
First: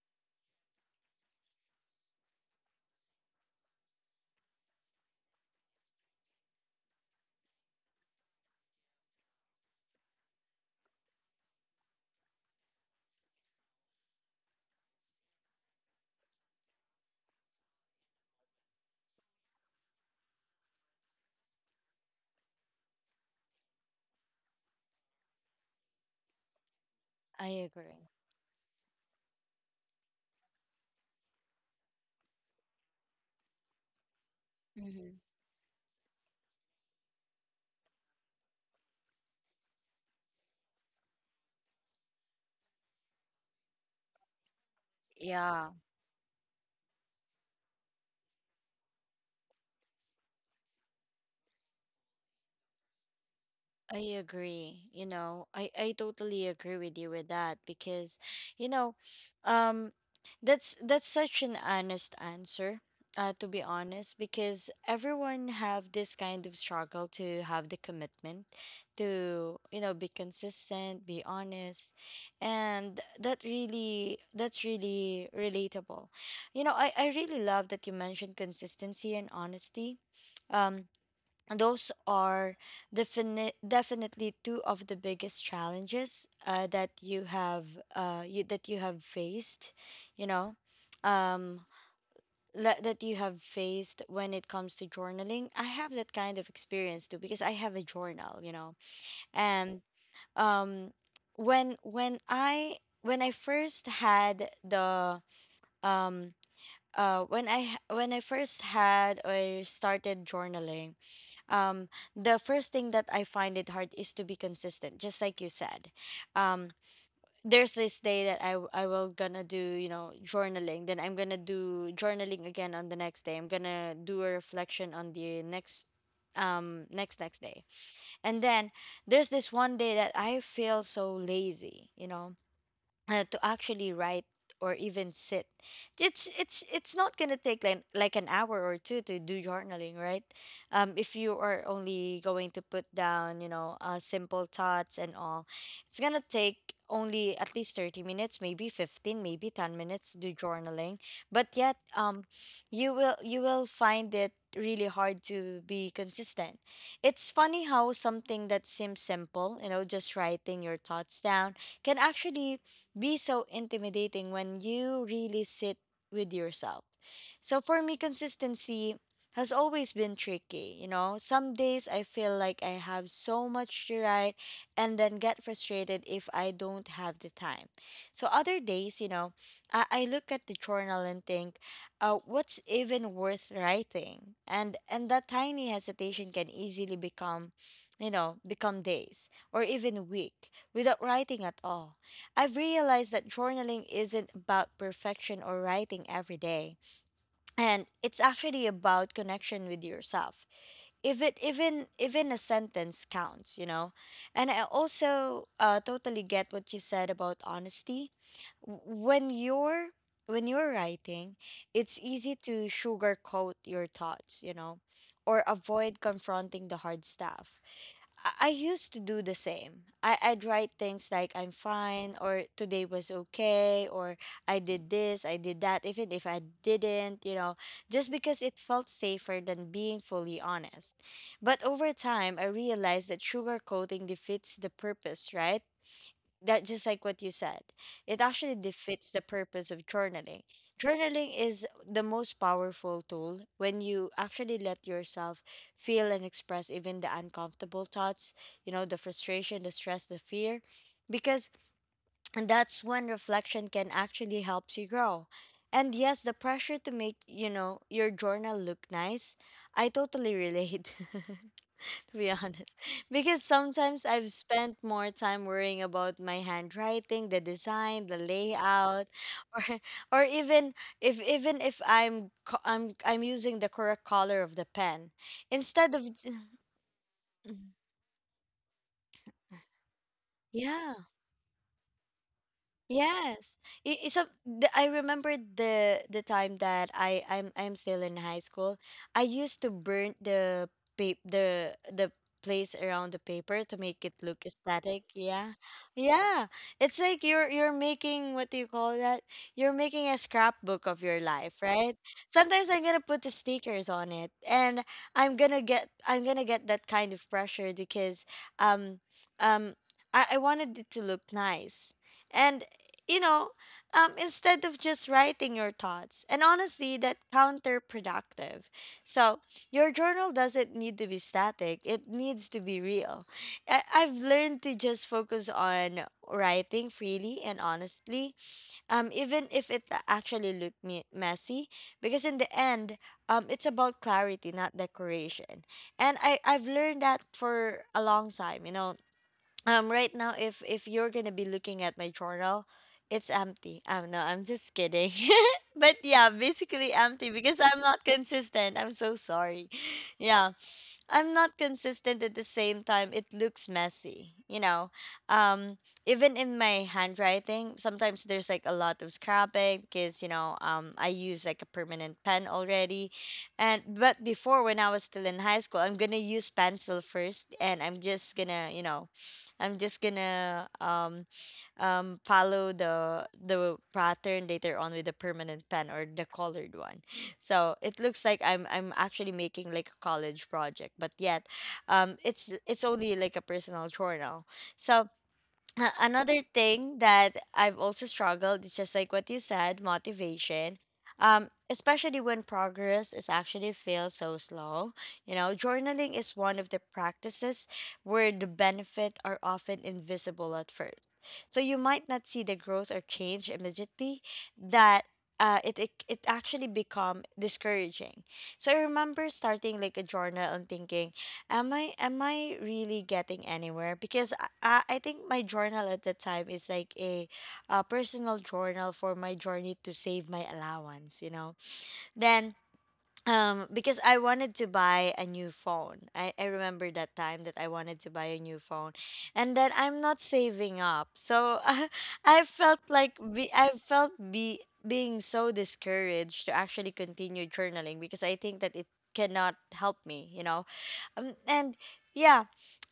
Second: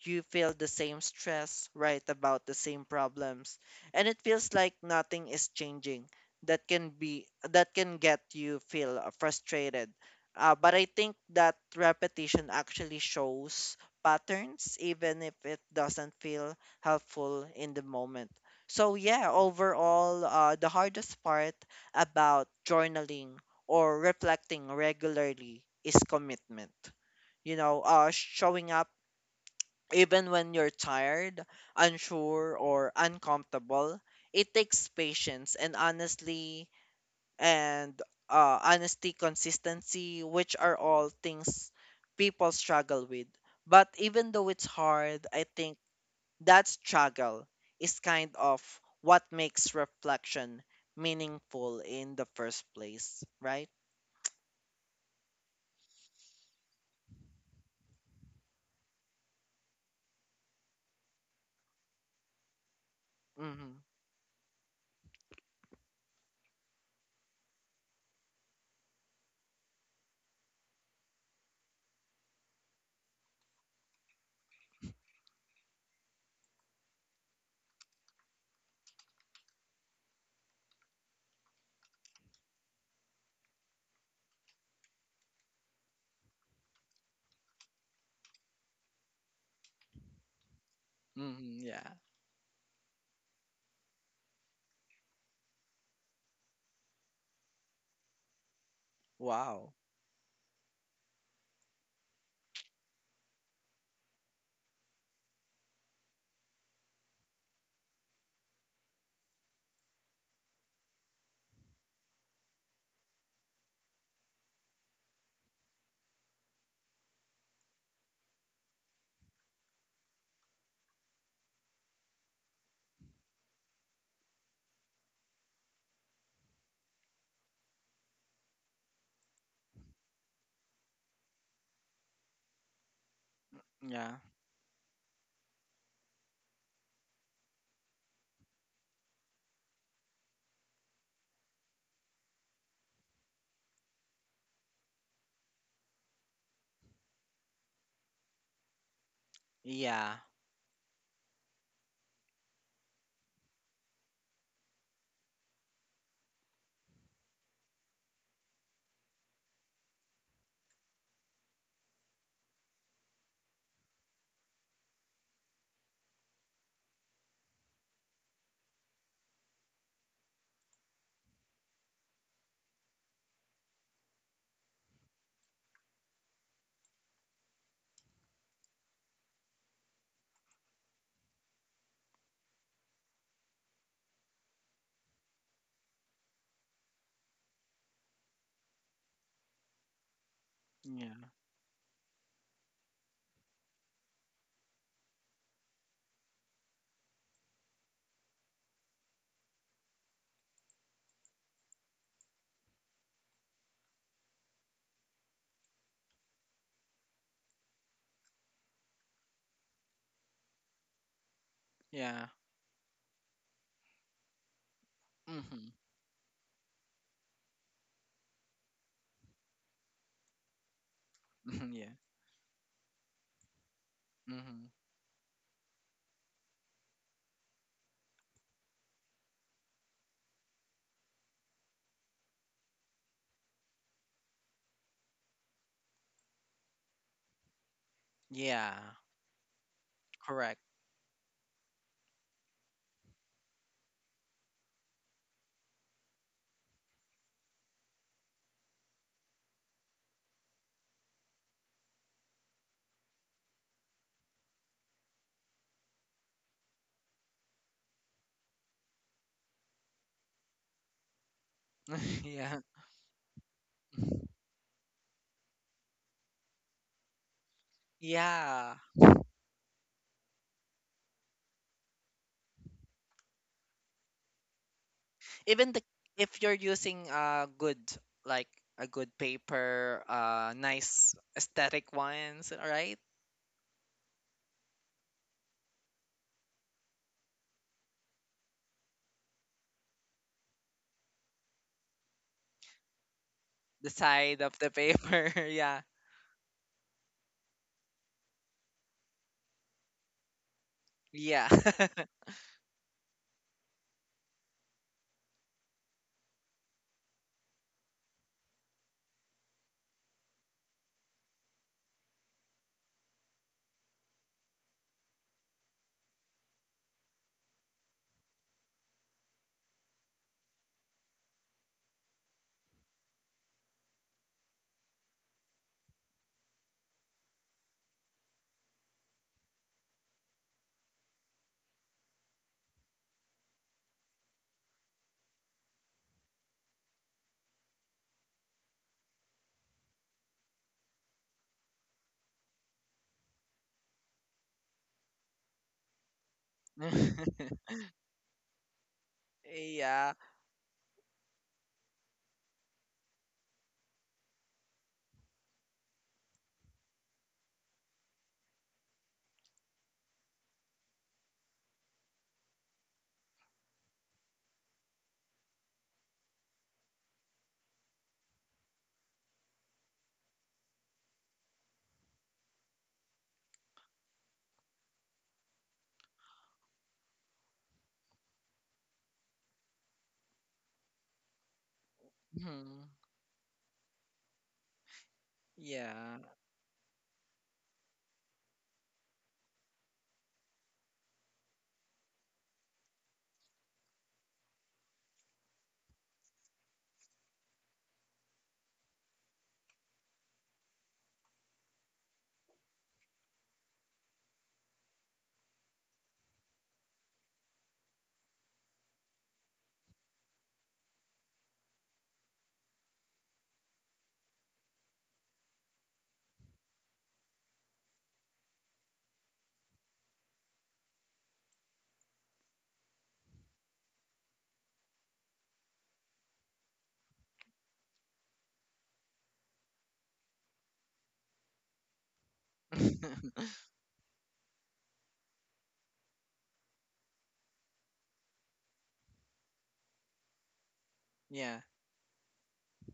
you feel the same stress, right, about the same problems. And it feels like nothing is changing. That can get you feel frustrated. But I think that repetition actually shows patterns, even if it doesn't feel helpful in the moment. So yeah, overall, the hardest part about journaling or reflecting regularly is commitment,
I
you know,
agree.
showing up even when you're tired, unsure, or uncomfortable. It takes
Mm-hmm.
patience and, honestly, and honesty, consistency, which are all things people struggle with. But even though it's hard, I
Yeah.
think that struggle is kind of what makes reflection meaningful in the first place, right?
I agree. You know, I totally agree with you with that because, you know, um, that's such an honest answer. To be
Mm-hmm.
honest, because everyone have this kind of struggle to have the commitment to, be consistent, be honest, and that's really relatable. You know, I really love that you mentioned consistency and honesty. um, those are definitely two of the biggest challenges that you have uh, you, that you have faced you know
Mm-hmm.
um,
Yeah.
that you have faced when it comes to journaling. I have that kind of experience too because I have a journal, you know.
Wow.
And um, when when i when I first had the um, uh, when I when I first had or started journaling. um, the first thing that I find it hard is to be consistent, just like you said. Um, there's this day that I will gonna do, you know, journaling. Then I'm gonna do journaling again on the next day. I'm gonna do a reflection on the next next day. And then there's this one day that I feel so lazy, you know, to actually
Yeah.
write or even sit. It's not gonna take like an hour or two to do journaling, right? If you are only going to put down, you know, simple thoughts and all, it's gonna take only at least 30 minutes, maybe 15, maybe 10 minutes to
Yeah.
do journaling. But yet, you will find it really hard to be consistent. It's funny how something that seems simple, you know, just writing your thoughts down, can actually be so intimidating when you really sit with yourself. So for me, consistency has always been tricky. You know, some days I feel like I have so much to write and then get frustrated if I don't have the time. So other days, you know, I look at the journal and think, what's even worth writing? And that tiny hesitation can easily become, you know, become days or even week without
Yeah.
writing at all. I've realized that journaling isn't about perfection or writing every day, and it's actually about connection with yourself. If it even a sentence counts, you know. And I also totally get what you said about honesty. W- When you're when you're writing, it's
Yeah.
easy to sugarcoat your thoughts, you know, or
Mhm.
avoid confronting the hard stuff. I used to do the same. I'd write things like I'm
Mhm. Yeah.
fine or today was okay or I
Mhm.
did this, I did that, even if I didn't, you know, just because it felt safer than being fully honest. But over time, I realized that sugarcoating defeats the purpose, right? That just like what you said, it actually
Yeah.
defeats the purpose of journaling.
Correct.
Journaling is the most powerful tool when you actually let yourself feel and express even the uncomfortable thoughts, you know, the frustration, the stress, the fear, because that's when reflection can actually helps you grow. And yes, the pressure to make, you know, your journal look nice, I totally relate. To be
Yeah.
honest. Because sometimes I've spent more time worrying about my handwriting, the design, the
Yeah.
layout, or or even if I'm co- I'm using the correct color of the pen
Even the,
instead of
if you're using a good, like a good paper,
yeah.
nice aesthetic ones, right?
Yes. It, it's a, the, I remember the time that I'm still in high school. I used to burn the the place around the paper to
The
make it look
side of the
aesthetic.
paper.
Yeah.
Yeah.
Yeah. It's like you're making, what do you call that? You're making a scrapbook of your
Yeah.
life, right? Sometimes I'm gonna put the stickers on it and I'm gonna get that kind of pressure because um um I wanted it to look nice. And you know, instead of just writing your thoughts. And honestly, that counterproductive. So your journal doesn't need to be static. It needs to be real. I've learned to just focus on writing freely and honestly, even if it actually looked messy, because in the end, it's about clarity, not decoration. And I've learned that for a long time, right now, if you're gonna be looking at my journal, it's empty. No, I'm just kidding. But yeah, basically empty because I'm not consistent. I'm so sorry.
Yeah.
Yeah. I'm not consistent at the same time. It looks messy, you know. Um, Even in my handwriting, sometimes there's like a lot of scrapping because I use like a permanent pen already, and but before when I was still in high school, I'm gonna use pencil first, and I'm just gonna I'm just gonna um follow the pattern later on with the permanent pen or the colored one. So it looks like I'm actually making like a college project, but yet, it's
Mhm.
only like a personal journal. So
Yeah.
another thing that I've also struggled is just like what you said, motivation. Especially when progress is actually feel so slow. You know, journaling is one of the practices where the benefit are often invisible at first. So you might not see the growth or change immediately, that it actually become discouraging. So I remember starting like a journal and thinking, am I really getting anywhere? Because I think my journal at that time is like a personal journal for my journey to save my allowance, you know. Then because I wanted to buy a new phone. I remember that time that I wanted to buy a new phone and then I'm not saving up. So I felt like I felt be being so discouraged to actually continue journaling because I think that it cannot help me,
Yeah.
and yeah.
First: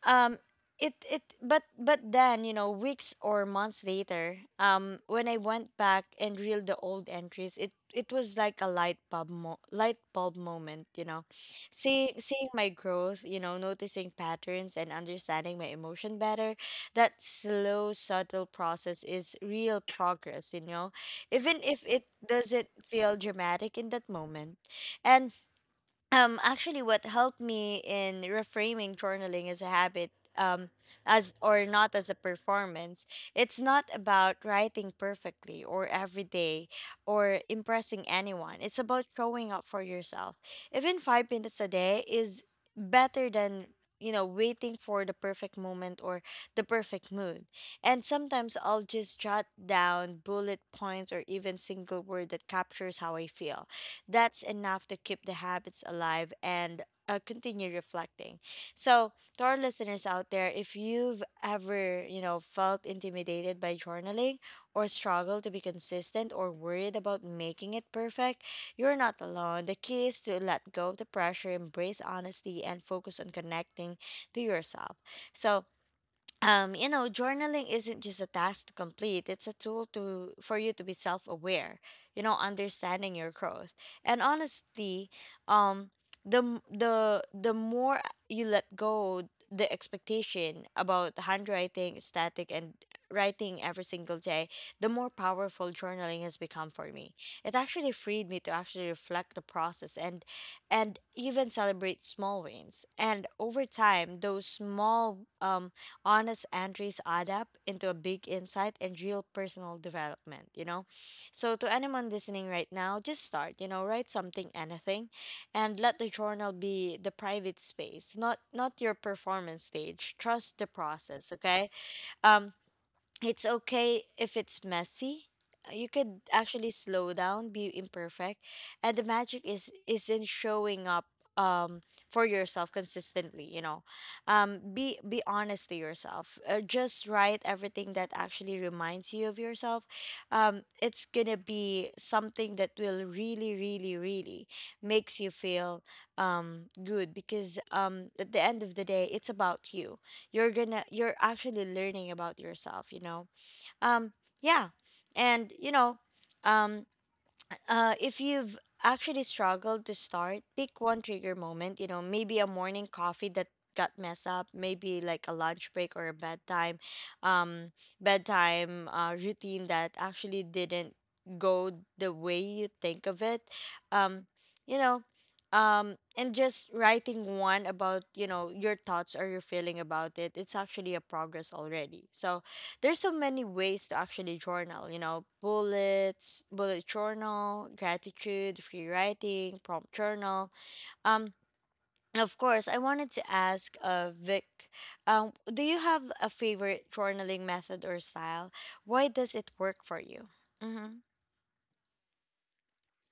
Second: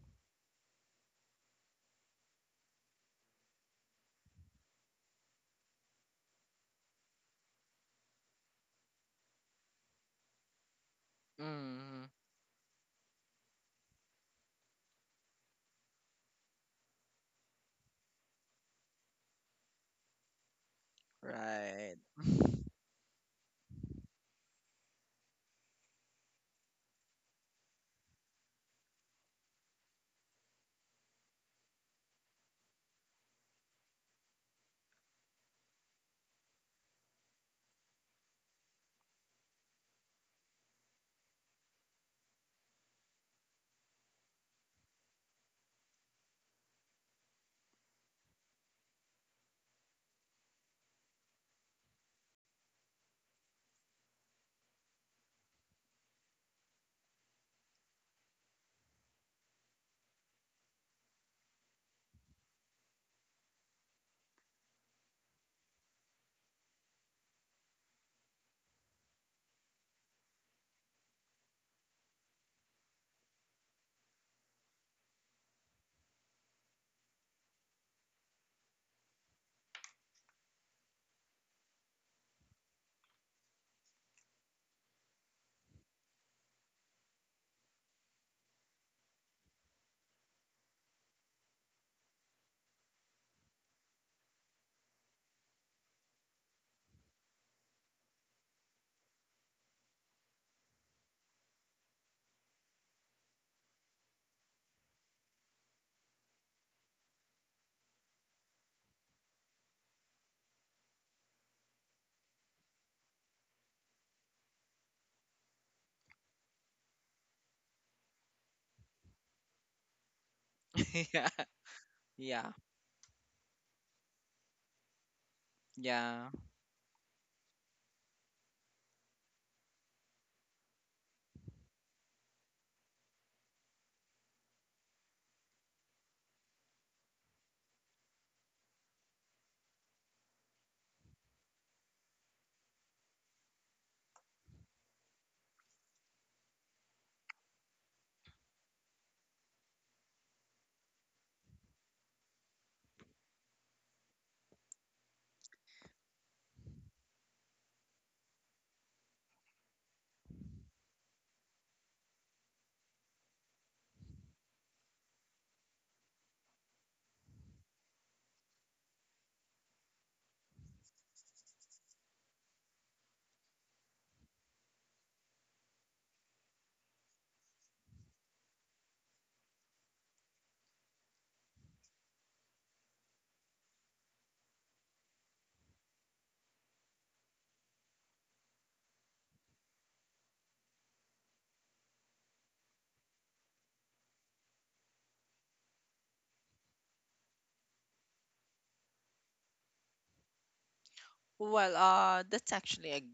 um it but then, you know, weeks or months later, when I went back and reeled the old entries, it was like a light bulb moment, you know,
Mm.
seeing my growth, you know, noticing patterns and understanding my emotion better. That slow, subtle process is real progress, you know, even if
Right.
it doesn't feel dramatic in that moment. And actually, what helped me in reframing journaling as a habit, um, as or not as a performance, it's not about writing perfectly or every day or impressing anyone. It's about showing up for yourself. Even 5 minutes a day is better than, you know, waiting for the perfect moment or the perfect mood. And sometimes I'll just jot down bullet points or even single word that captures how I feel. That's enough to keep the habits alive and continue reflecting. So, to our listeners out there, if you've ever, you know, felt intimidated by journaling or struggled to be consistent or worried about making it perfect, you're not alone. The key is to let go of the pressure, embrace honesty, and focus on connecting to yourself. So, you know, journaling isn't just a task to complete. It's a tool to for you to be self-aware, you know, understanding your growth. And honestly, um, the m- the more you let go the expectation about handwriting, static, and writing every single day, the more powerful journaling has become for me. It actually freed me to actually reflect the process and even celebrate small wins. And over time, those small honest entries add up into a big insight and real personal development, you know? So, to anyone listening right now, just start, you know, write something, anything, and let the journal be the private space, not your performance stage. Trust the
Yeah.
process, okay?
Yeah.
Um, it's okay if it's messy. You could
Yeah.
actually slow down, be imperfect, and the magic is in showing up um for yourself consistently. You know, be honest to yourself. Just write everything that actually reminds you of yourself. It's gonna be something that will really, really, really makes you feel good because at the end of the day, it's about you. You're actually learning about yourself, you know. um yeah and you know um if you've actually struggled to start, pick one trigger moment. You know, maybe a morning coffee that got messed up, maybe like a lunch break or a bedtime, um, routine that actually didn't go the way you think of it. Um, you know, and just writing one about, you know, your thoughts or your feeling about it. It's actually a progress already. So there's so many ways to actually journal, you know, bullets, bullet journal, gratitude, free writing, prompt journal. Um, of course, I wanted to ask Vic, do you have a favorite journaling method or style? Why does it work for you? Mm-hmm.
Well, that's actually a g-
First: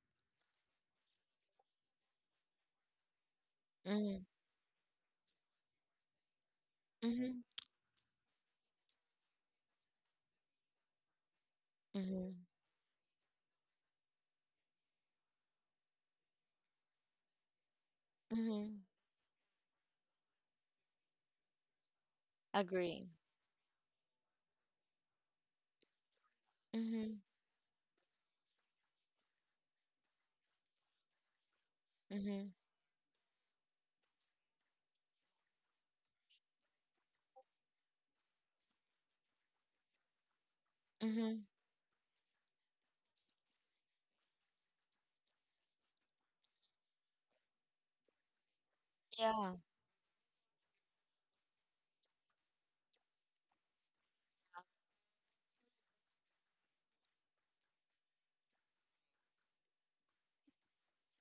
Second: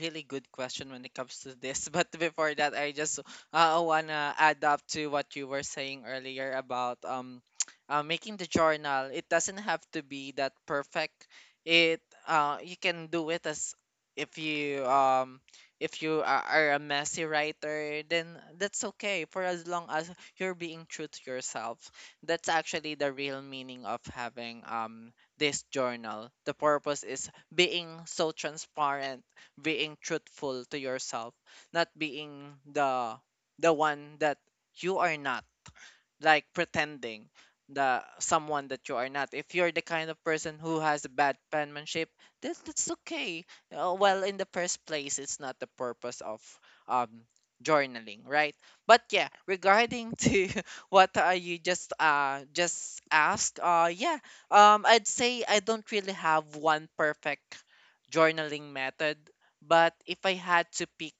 really good question when it comes to this. But before that, I just
Mm-hmm.
wanna add up to what you were saying earlier about
Mm-hmm.
making the journal. It doesn't have to be that perfect. It you can do it as if you um if you are a messy writer, then
Mm-hmm. Mm-hmm.
that's okay for as long as you're being true to yourself. That's actually
Agree.
the real meaning of having this journal. The purpose
Mm-hmm.
is being so transparent, being truthful to yourself, not
Mm-hmm.
being the one that you are not like pretending the someone that you are not. If you're the kind of person who has bad
Mm-hmm.
penmanship, that's okay. Well, in the first place, it's not the purpose of um journaling, right? But yeah,
Yeah.
regarding to what you just asked, yeah, I'd say I don't really have one perfect journaling method, but if I had to pick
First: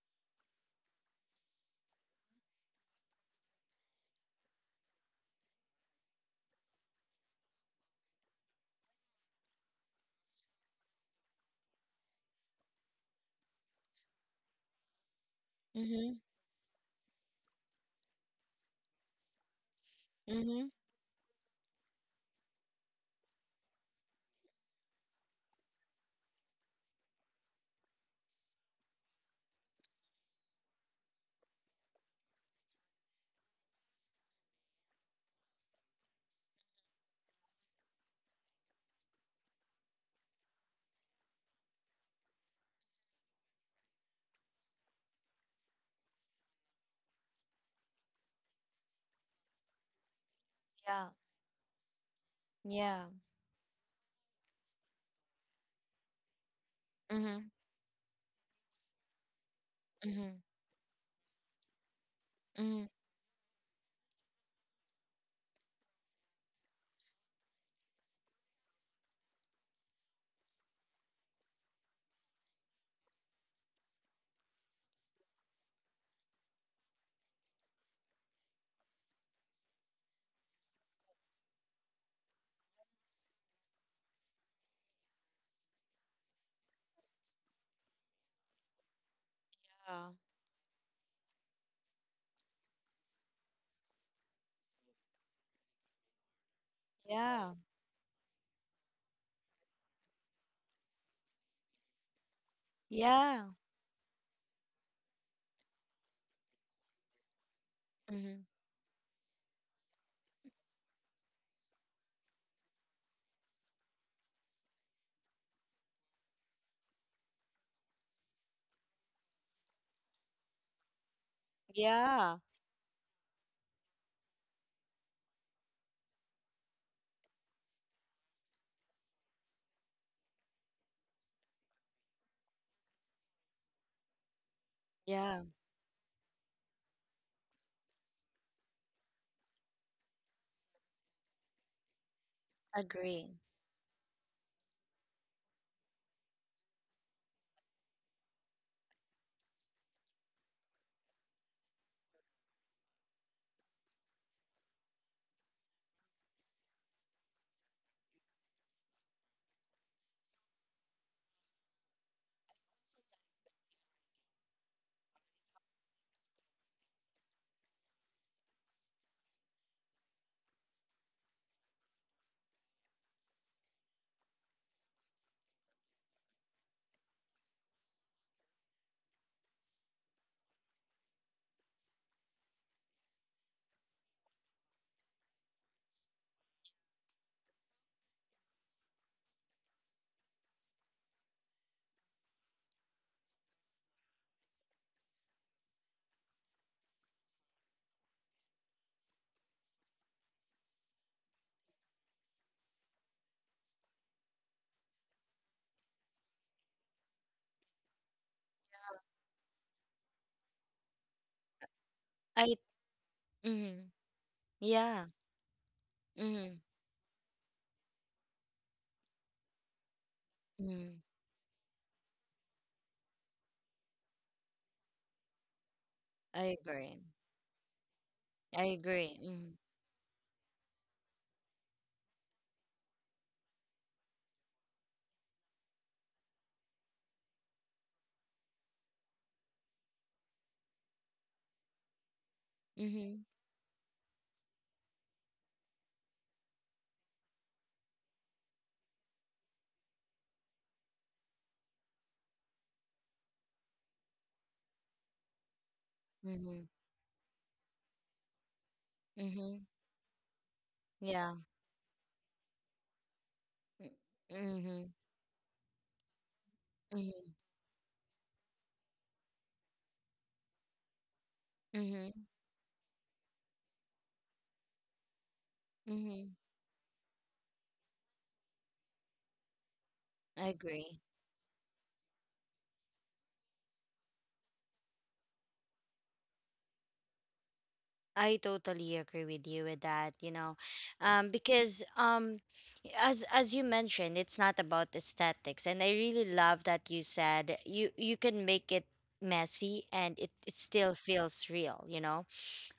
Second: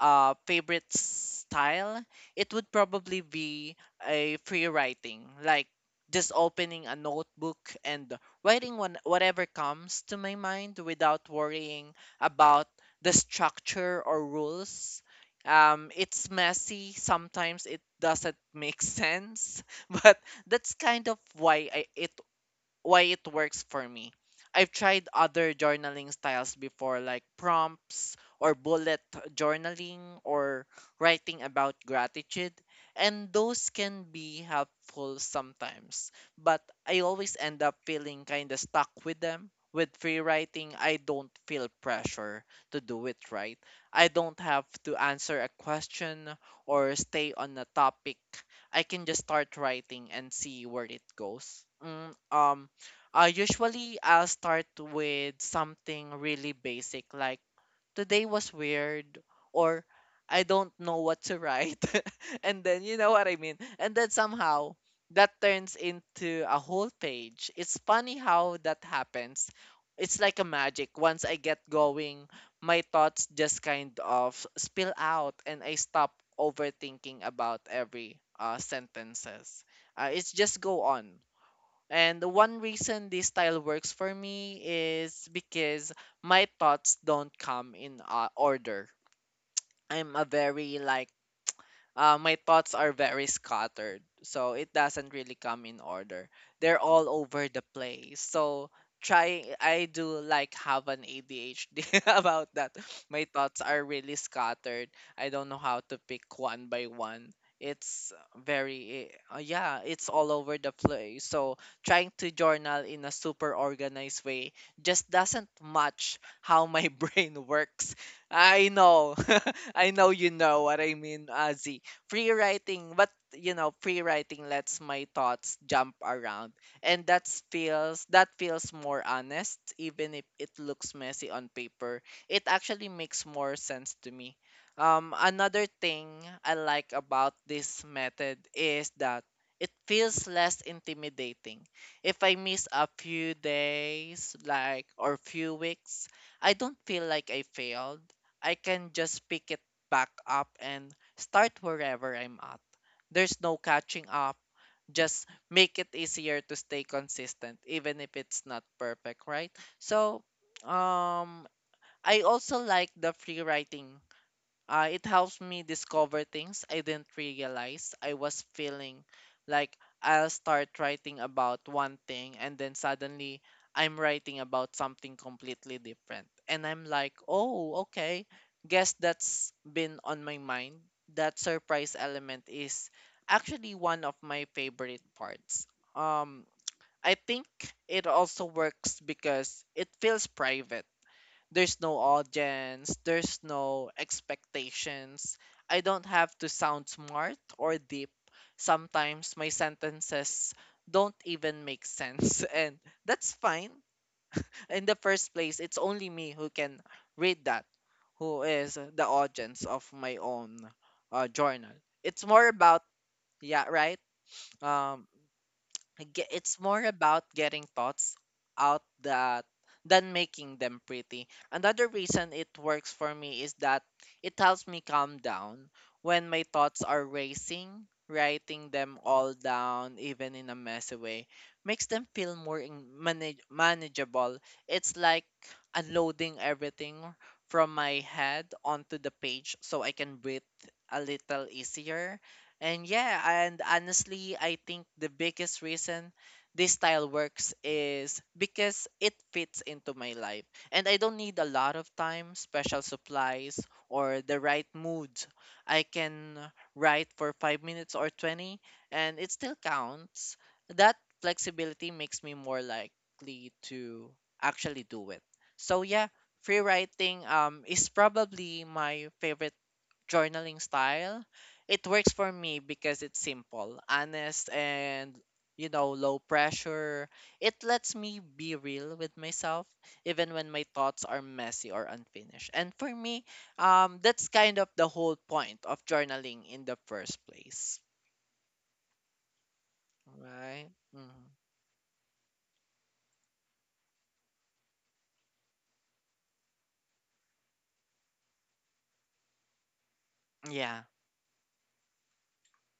a favorite style, it would probably be a free writing, like just opening a notebook and writing one, whatever comes to my mind without worrying about the structure or rules.
Mm-hmm.
It's messy. Sometimes it doesn't make sense, but
Mm-hmm.
that's kind of why I, it why it works for me. I've tried other journaling styles before, like prompts or bullet journaling or writing about gratitude, and those can be helpful sometimes. But I always end up feeling kind of stuck with them. With free writing, I don't feel pressure to do it right. I don't have to answer a question or stay on a topic. I can just start writing and see where it
Yeah.
goes. Mm,
Yeah.
usually I'll start with something really basic
Mm-hmm.
like today was weird or
Mm-hmm.
I don't know what to write. and then
Mm-hmm.
you know what I mean. And then somehow that turns into a whole page. It's funny how that happens. It's like a magic. Once I get going, my thoughts just kind of spill out and I stop overthinking about every sentences. It's just go on. And the one reason this style works for me is because my thoughts don't come in order.
Yeah.
I'm a very like my thoughts are very scattered. So it doesn't really come in order. They're all over
Yeah.
the place. So try I do like have an ADHD about that. My
Yeah.
thoughts are really scattered. I don't know how to pick one by one. It's
Mm-hmm.
very eh, yeah, it's all over the place. So trying to journal in a super organized way just doesn't match how my brain works. I know. I know you know what I mean, Azzy free
Yeah.
writing but you know free writing lets my thoughts jump around and that feels more honest even if it looks messy on paper it actually makes more sense to me
Yeah.
another thing I like about this method is that it feels less intimidating if I miss a
Agree.
few days like or few weeks I don't feel like I failed I can just pick it back up and Start wherever I'm at. There's no catching up. Just make it easier to stay consistent, even if it's not perfect, right? So, um, I also like the free writing it helps me discover things I didn't realize I was feeling. Like, I'll start writing about one thing, and then suddenly I'm writing about something completely different. And I'm like, oh, okay. Guess that's been on my mind. That surprise element is actually one of my favorite parts. Um, I think it also works because it feels private there's no audience, there's no expectations. I don't have to sound smart or deep. Sometimes my sentences don't even make sense, and that's fine. In the first place, it's only me who can read that, who is the audience of my own journal. It's more
I.
about, yeah,
Mm-hmm.
right? Um,
Yeah.
ge-
Mm-hmm.
it's more about getting thoughts out that than making them
Mm-hmm.
pretty. Another reason it works for me is that it helps me calm down when my
I
thoughts
agree.
are racing.
I
Writing them
agree.
all
Mm-hmm.
down, even in a messy way, makes them feel more in- manage- manageable. It's like unloading everything from my head onto the page so I can breathe a little easier and
Mm-hmm.
yeah, and honestly, I think the biggest reason this style works is because it fits into my life. And I don't need a lot of time, special supplies, or the right mood. I can
Mm-hmm.
write for 5 minutes or 20, and it still
Mm-hmm.
counts. That
Yeah.
flexibility makes me more likely to actually
Mm-hmm.
do it. So yeah, free writing
Mm-hmm.
is probably my favorite journaling style, it works
Mm-hmm.
for me because it's simple, honest, and you know, low
Mm-hmm.
pressure. It lets me be real with myself, even
I
when my
agree.
thoughts are messy or unfinished. And for me, that's kind of the whole point of journaling in the first place,
I totally agree with you with that, you know.
right?
Um,
hmm
because um as you mentioned, it's not about aesthetics. And I really love that you said you can make it messy and it
Yeah,
still feels real, you know?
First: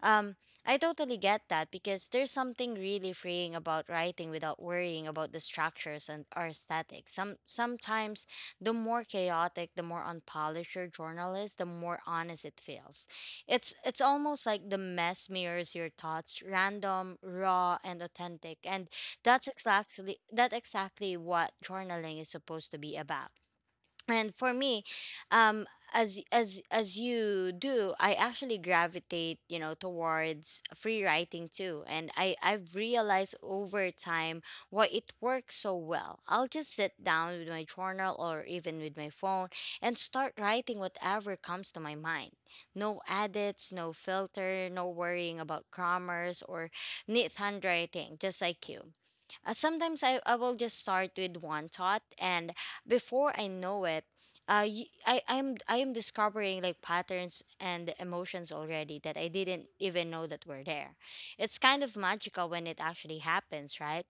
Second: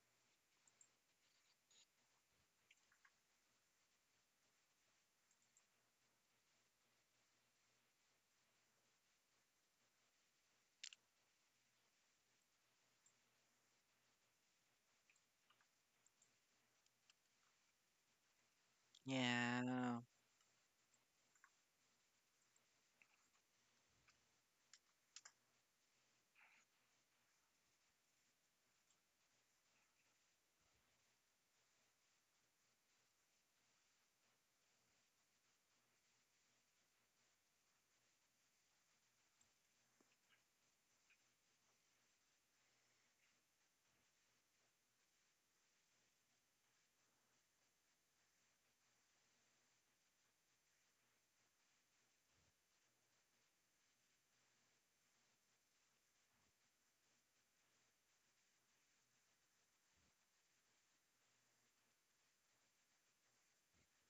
Um, I totally get that because there's something really freeing about writing without worrying about the structures and or aesthetic. Sometimes the more chaotic, the more unpolished your journal is, the more honest it feels. It's almost like the mess mirrors your thoughts, random, raw, and authentic. And
yeah.
that exactly what journaling is supposed to be about. And for me, um as you do, I actually gravitate, you know, towards free writing too, and I've realized over time why it works so well. I'll just sit down with my journal or even with my phone and start writing whatever comes to my mind, no edits, no filter, no worrying about grammars or neat handwriting, just like you. Sometimes, I will just start with one thought, and before I know it, I am discovering like patterns and emotions already that I didn't even know that were there. It's kind of magical when it actually happens, right?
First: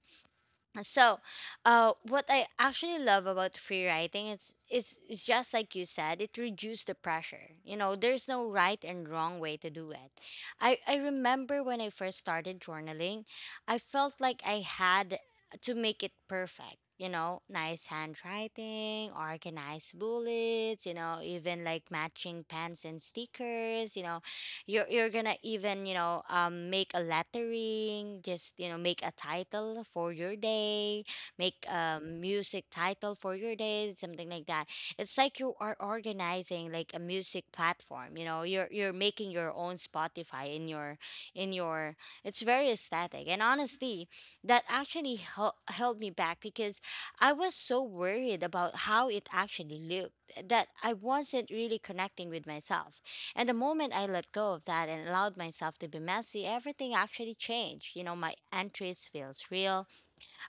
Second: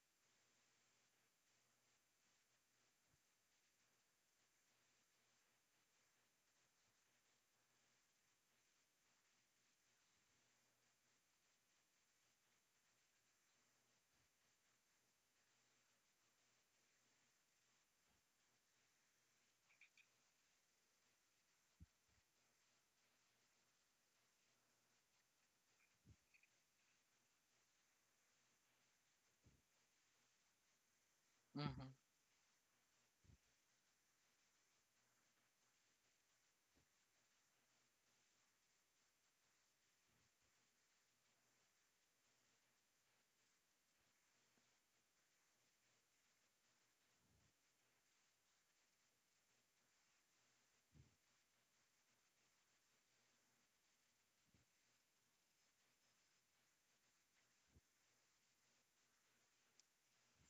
So what I actually love about free writing, it's just like you said, it reduced the pressure, you know. There's no right and wrong way to do it. I remember when I first started journaling, I felt like I had to make it perfect, you know, nice handwriting, organized bullets, you know, even like matching pens and stickers. You know, you're gonna even, you know, make a lettering, just, you know, make a title for your day, make
hmm
a music title for your day, something like that. It's like you are organizing like a music platform. You know, you're making your own Spotify in your in your. It's very aesthetic, and honestly, that actually held me back because I was so worried about how it actually looked that I wasn't really connecting with myself. And the moment I let go of that and allowed myself to be messy, everything actually changed. You know, my entries feels real.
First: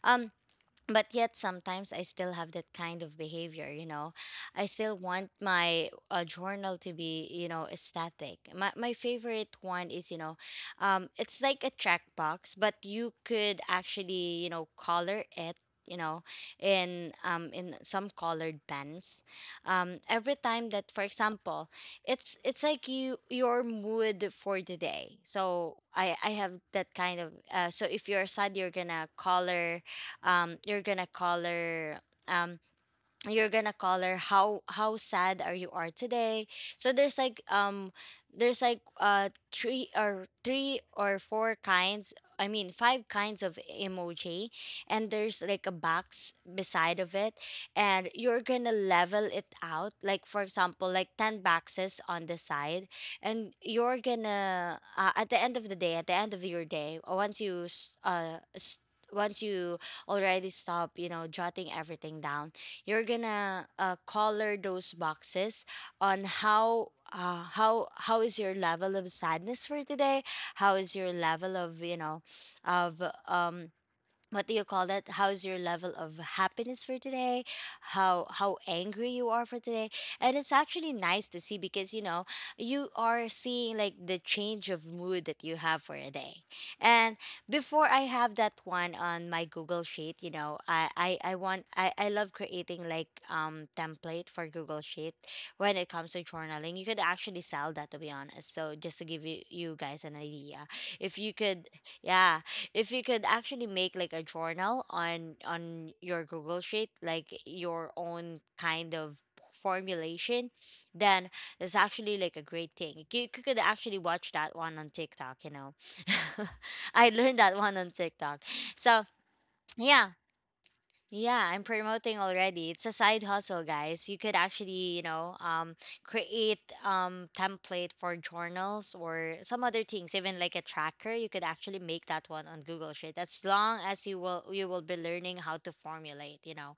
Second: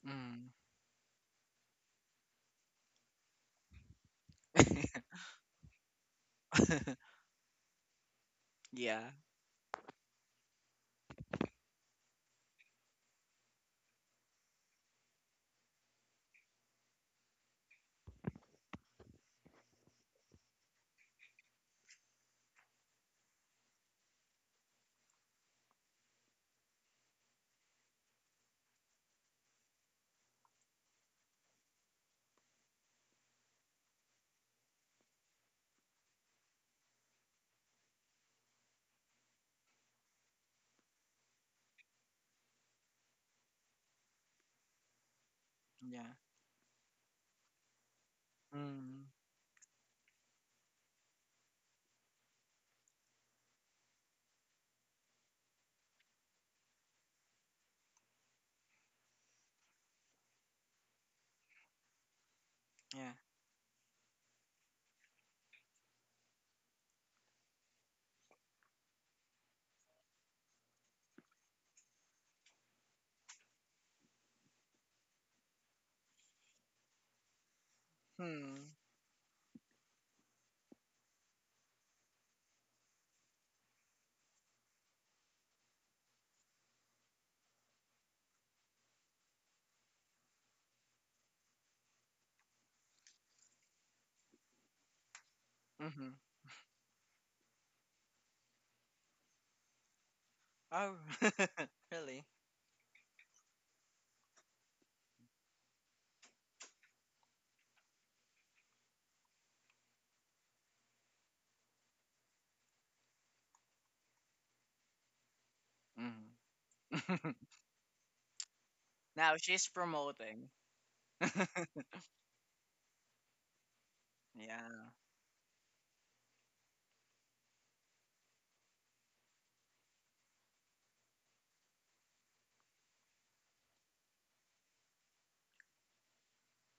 Um,
Mm.
but yet sometimes I still have that kind of behavior, you know, I still want my journal to be, you know, static. My
yeah.
favorite one is, you know, it's like a checkbox, but you could actually, you know, color it, you know, in some colored pens every time that, for example, it's like you, your mood for the day. So I have that kind of, so if you're sad, you're gonna color, you're gonna color, um, you're gonna call her how sad are you are today. So there's like three or four kinds, I mean five kinds of emoji, and there's like a
Yeah.
box beside of it. And you're gonna
Mm.
level it out, like for example, like 10 boxes on the side. And you're gonna at the end of the day, at the end of your day, once you already stop, you know, jotting everything down, you're
Yeah.
gonna color those boxes on how is your level of sadness for today, how is your level of, you know, of, um what do you call that, how's your level of happiness for today, how
Hmm.
angry you are for today. And it's actually nice to see, because you know, you are seeing like the change of mood that you have for a day. And before, I have that one on my Google Sheet, you know, I want I love creating like template for Google Sheet when it comes
Mm-hmm.
to journaling. You could actually sell that, to be honest, so just to give you, you guys an idea,
Oh,
if you could.
really?
Yeah, if you could actually make like a journal on your Google Sheet, like your own kind of formulation, then it's actually like a great thing. You could actually watch that one on TikTok, you know.
Mm.
I learned that one on TikTok. So
now she's
yeah.
promoting.
Yeah, I'm promoting already. It's a side hustle, guys. You could actually,
Yeah.
you know, create template for journals or some other things, even like a tracker. You could actually make that one on Google Sheet, as long as you will be learning how to formulate, you know.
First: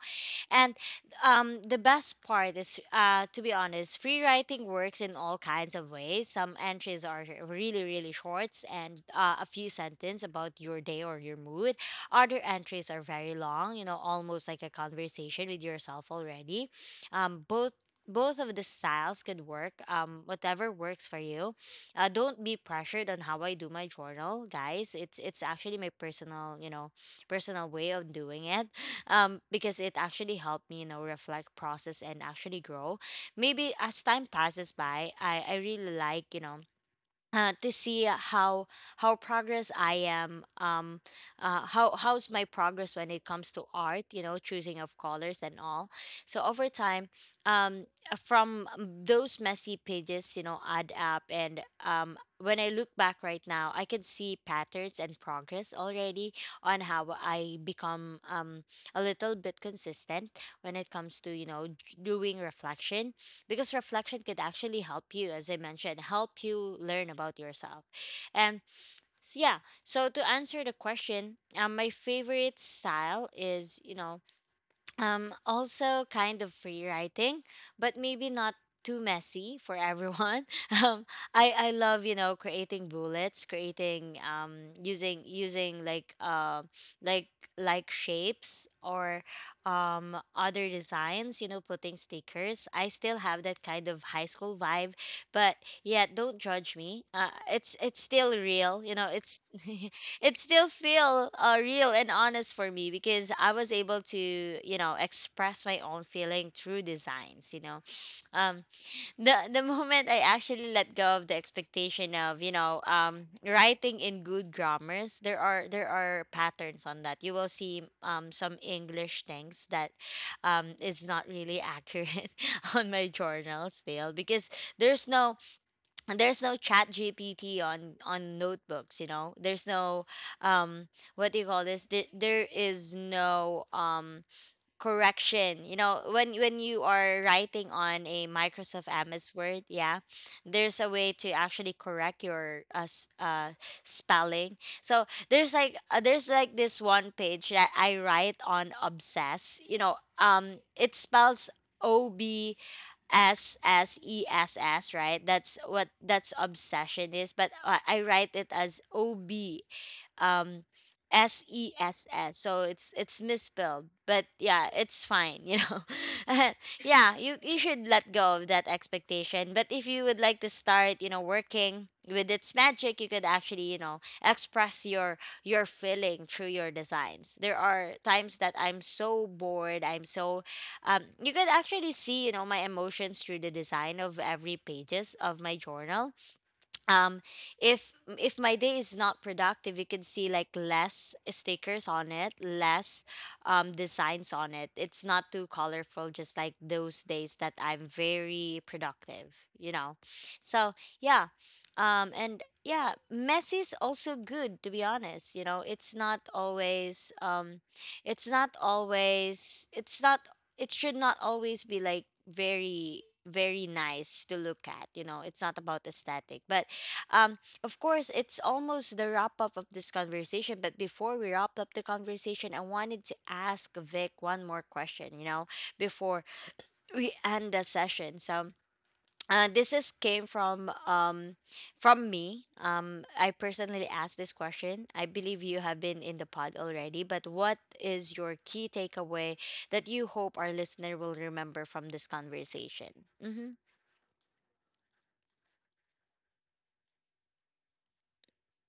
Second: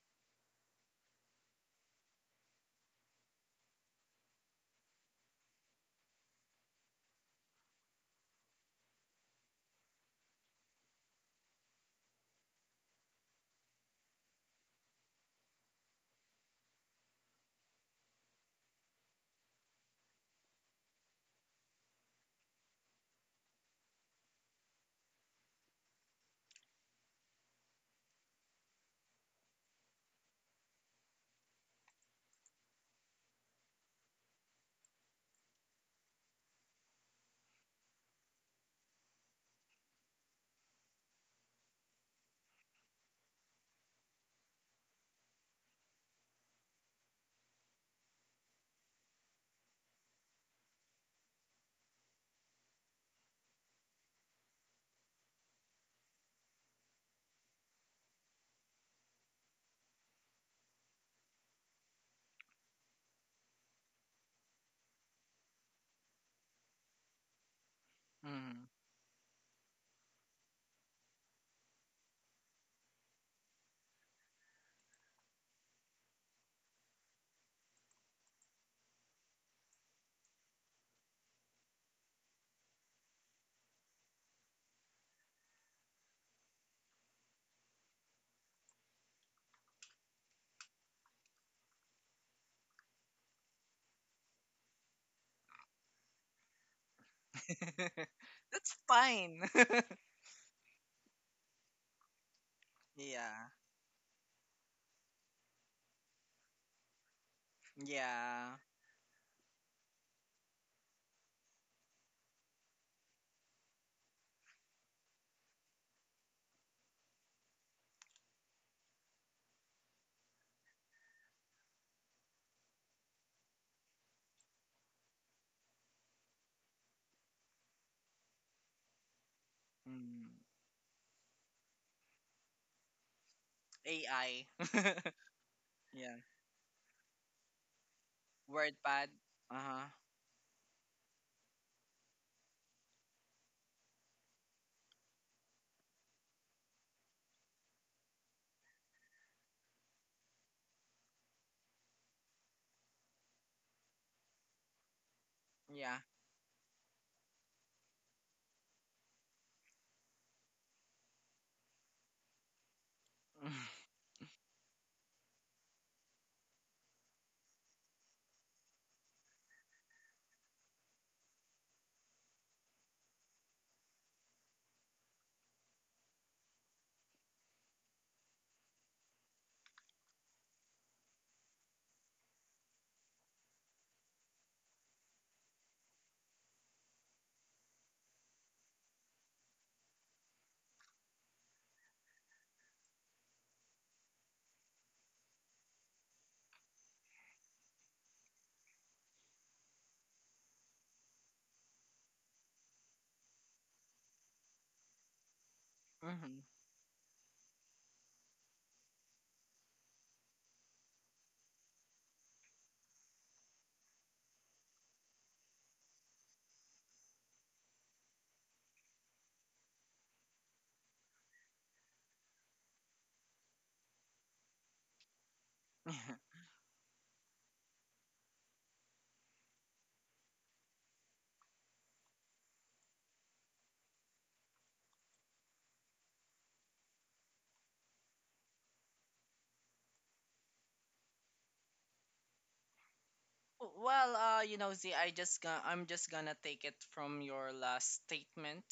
And the best part is, to be honest, free writing works in all kinds of ways. Some entries are really, really shorts and a few sentences about your day or your mood. Other entries are very long, you know, almost like a conversation with yourself already. Um, both both of the styles could work, whatever works for you. Don't be pressured on how I do my journal, guys. It's actually my personal, you know, personal way of doing it. Because it actually helped me, you know, reflect, process, and actually grow. Maybe as time passes by, I really like, you know, to see how progress I am, how how's my progress when it comes to art, you know, choosing of colors and all. So over time, from those messy pages, you know, add up, and when I look back right now, I can see patterns and progress already on how I become a little bit consistent when it comes to, you know, doing reflection, because reflection could actually help you, as I mentioned, help you learn about yourself. And
Mm.
yeah, so to answer the question, my favorite style is, you know, also kind of free writing, but maybe not too messy for everyone. um I love, you know, creating bullets, creating using like like shapes or other designs, you know, putting stickers. I still have that kind of high school vibe, but yeah, don't judge me. It's still
That's
real, you know. It's
fine.
It still feel real and honest for me, because
yeah.
I was able to, you know, express my own feeling through designs, you know.
Yeah.
um the moment I actually let go of the expectation of, you know, writing in good grammars, there are patterns on that you will see, some English things that is not really accurate on my journal still, because there's no, and there's no chat gpt on notebooks, you know, there's no
Mm.
um what do you call this, there is no
AI.
correction, you know,
yeah.
when you are writing on a Microsoft
WordPad.
MS
Uh
Word,
huh.
yeah. There's a way to actually correct your spelling. So there's like this one page that I write on obsess, you know. It spells ob SSESS, right? That's what,
Yeah.
that's obsession is. But I write it as O B, um, SESS. So it's misspelled, but yeah, it's fine, you know. Yeah, you should let go of that expectation. But if you would like to start, you know, working with its magic, you could actually, you know, express your feeling through your designs. There are times that I'm so bored, I'm so you could actually see, you know, my emotions through the design of every pages of my journal. um if if my day is not productive, you can see like less stickers on it, less designs on it. It's not too colorful, just like those days that I'm very productive, you know. So yeah. And yeah, messy is also good, to be honest, you know. It's not
hmm
always, it's not, it should not always be like very, very nice to look at, you know. It's not about aesthetic. But of course, it's almost the wrap up of this conversation, but before we wrap up the conversation, I wanted to ask Vic one more question, you know, before we end the session. So, this is came from me. I personally asked this question. I believe you have been in the pod already, but what is your key takeaway that you hope our listener will remember from this conversation? Mm-hmm.
Well, you know, Z, I'm just gonna take it from your last statement.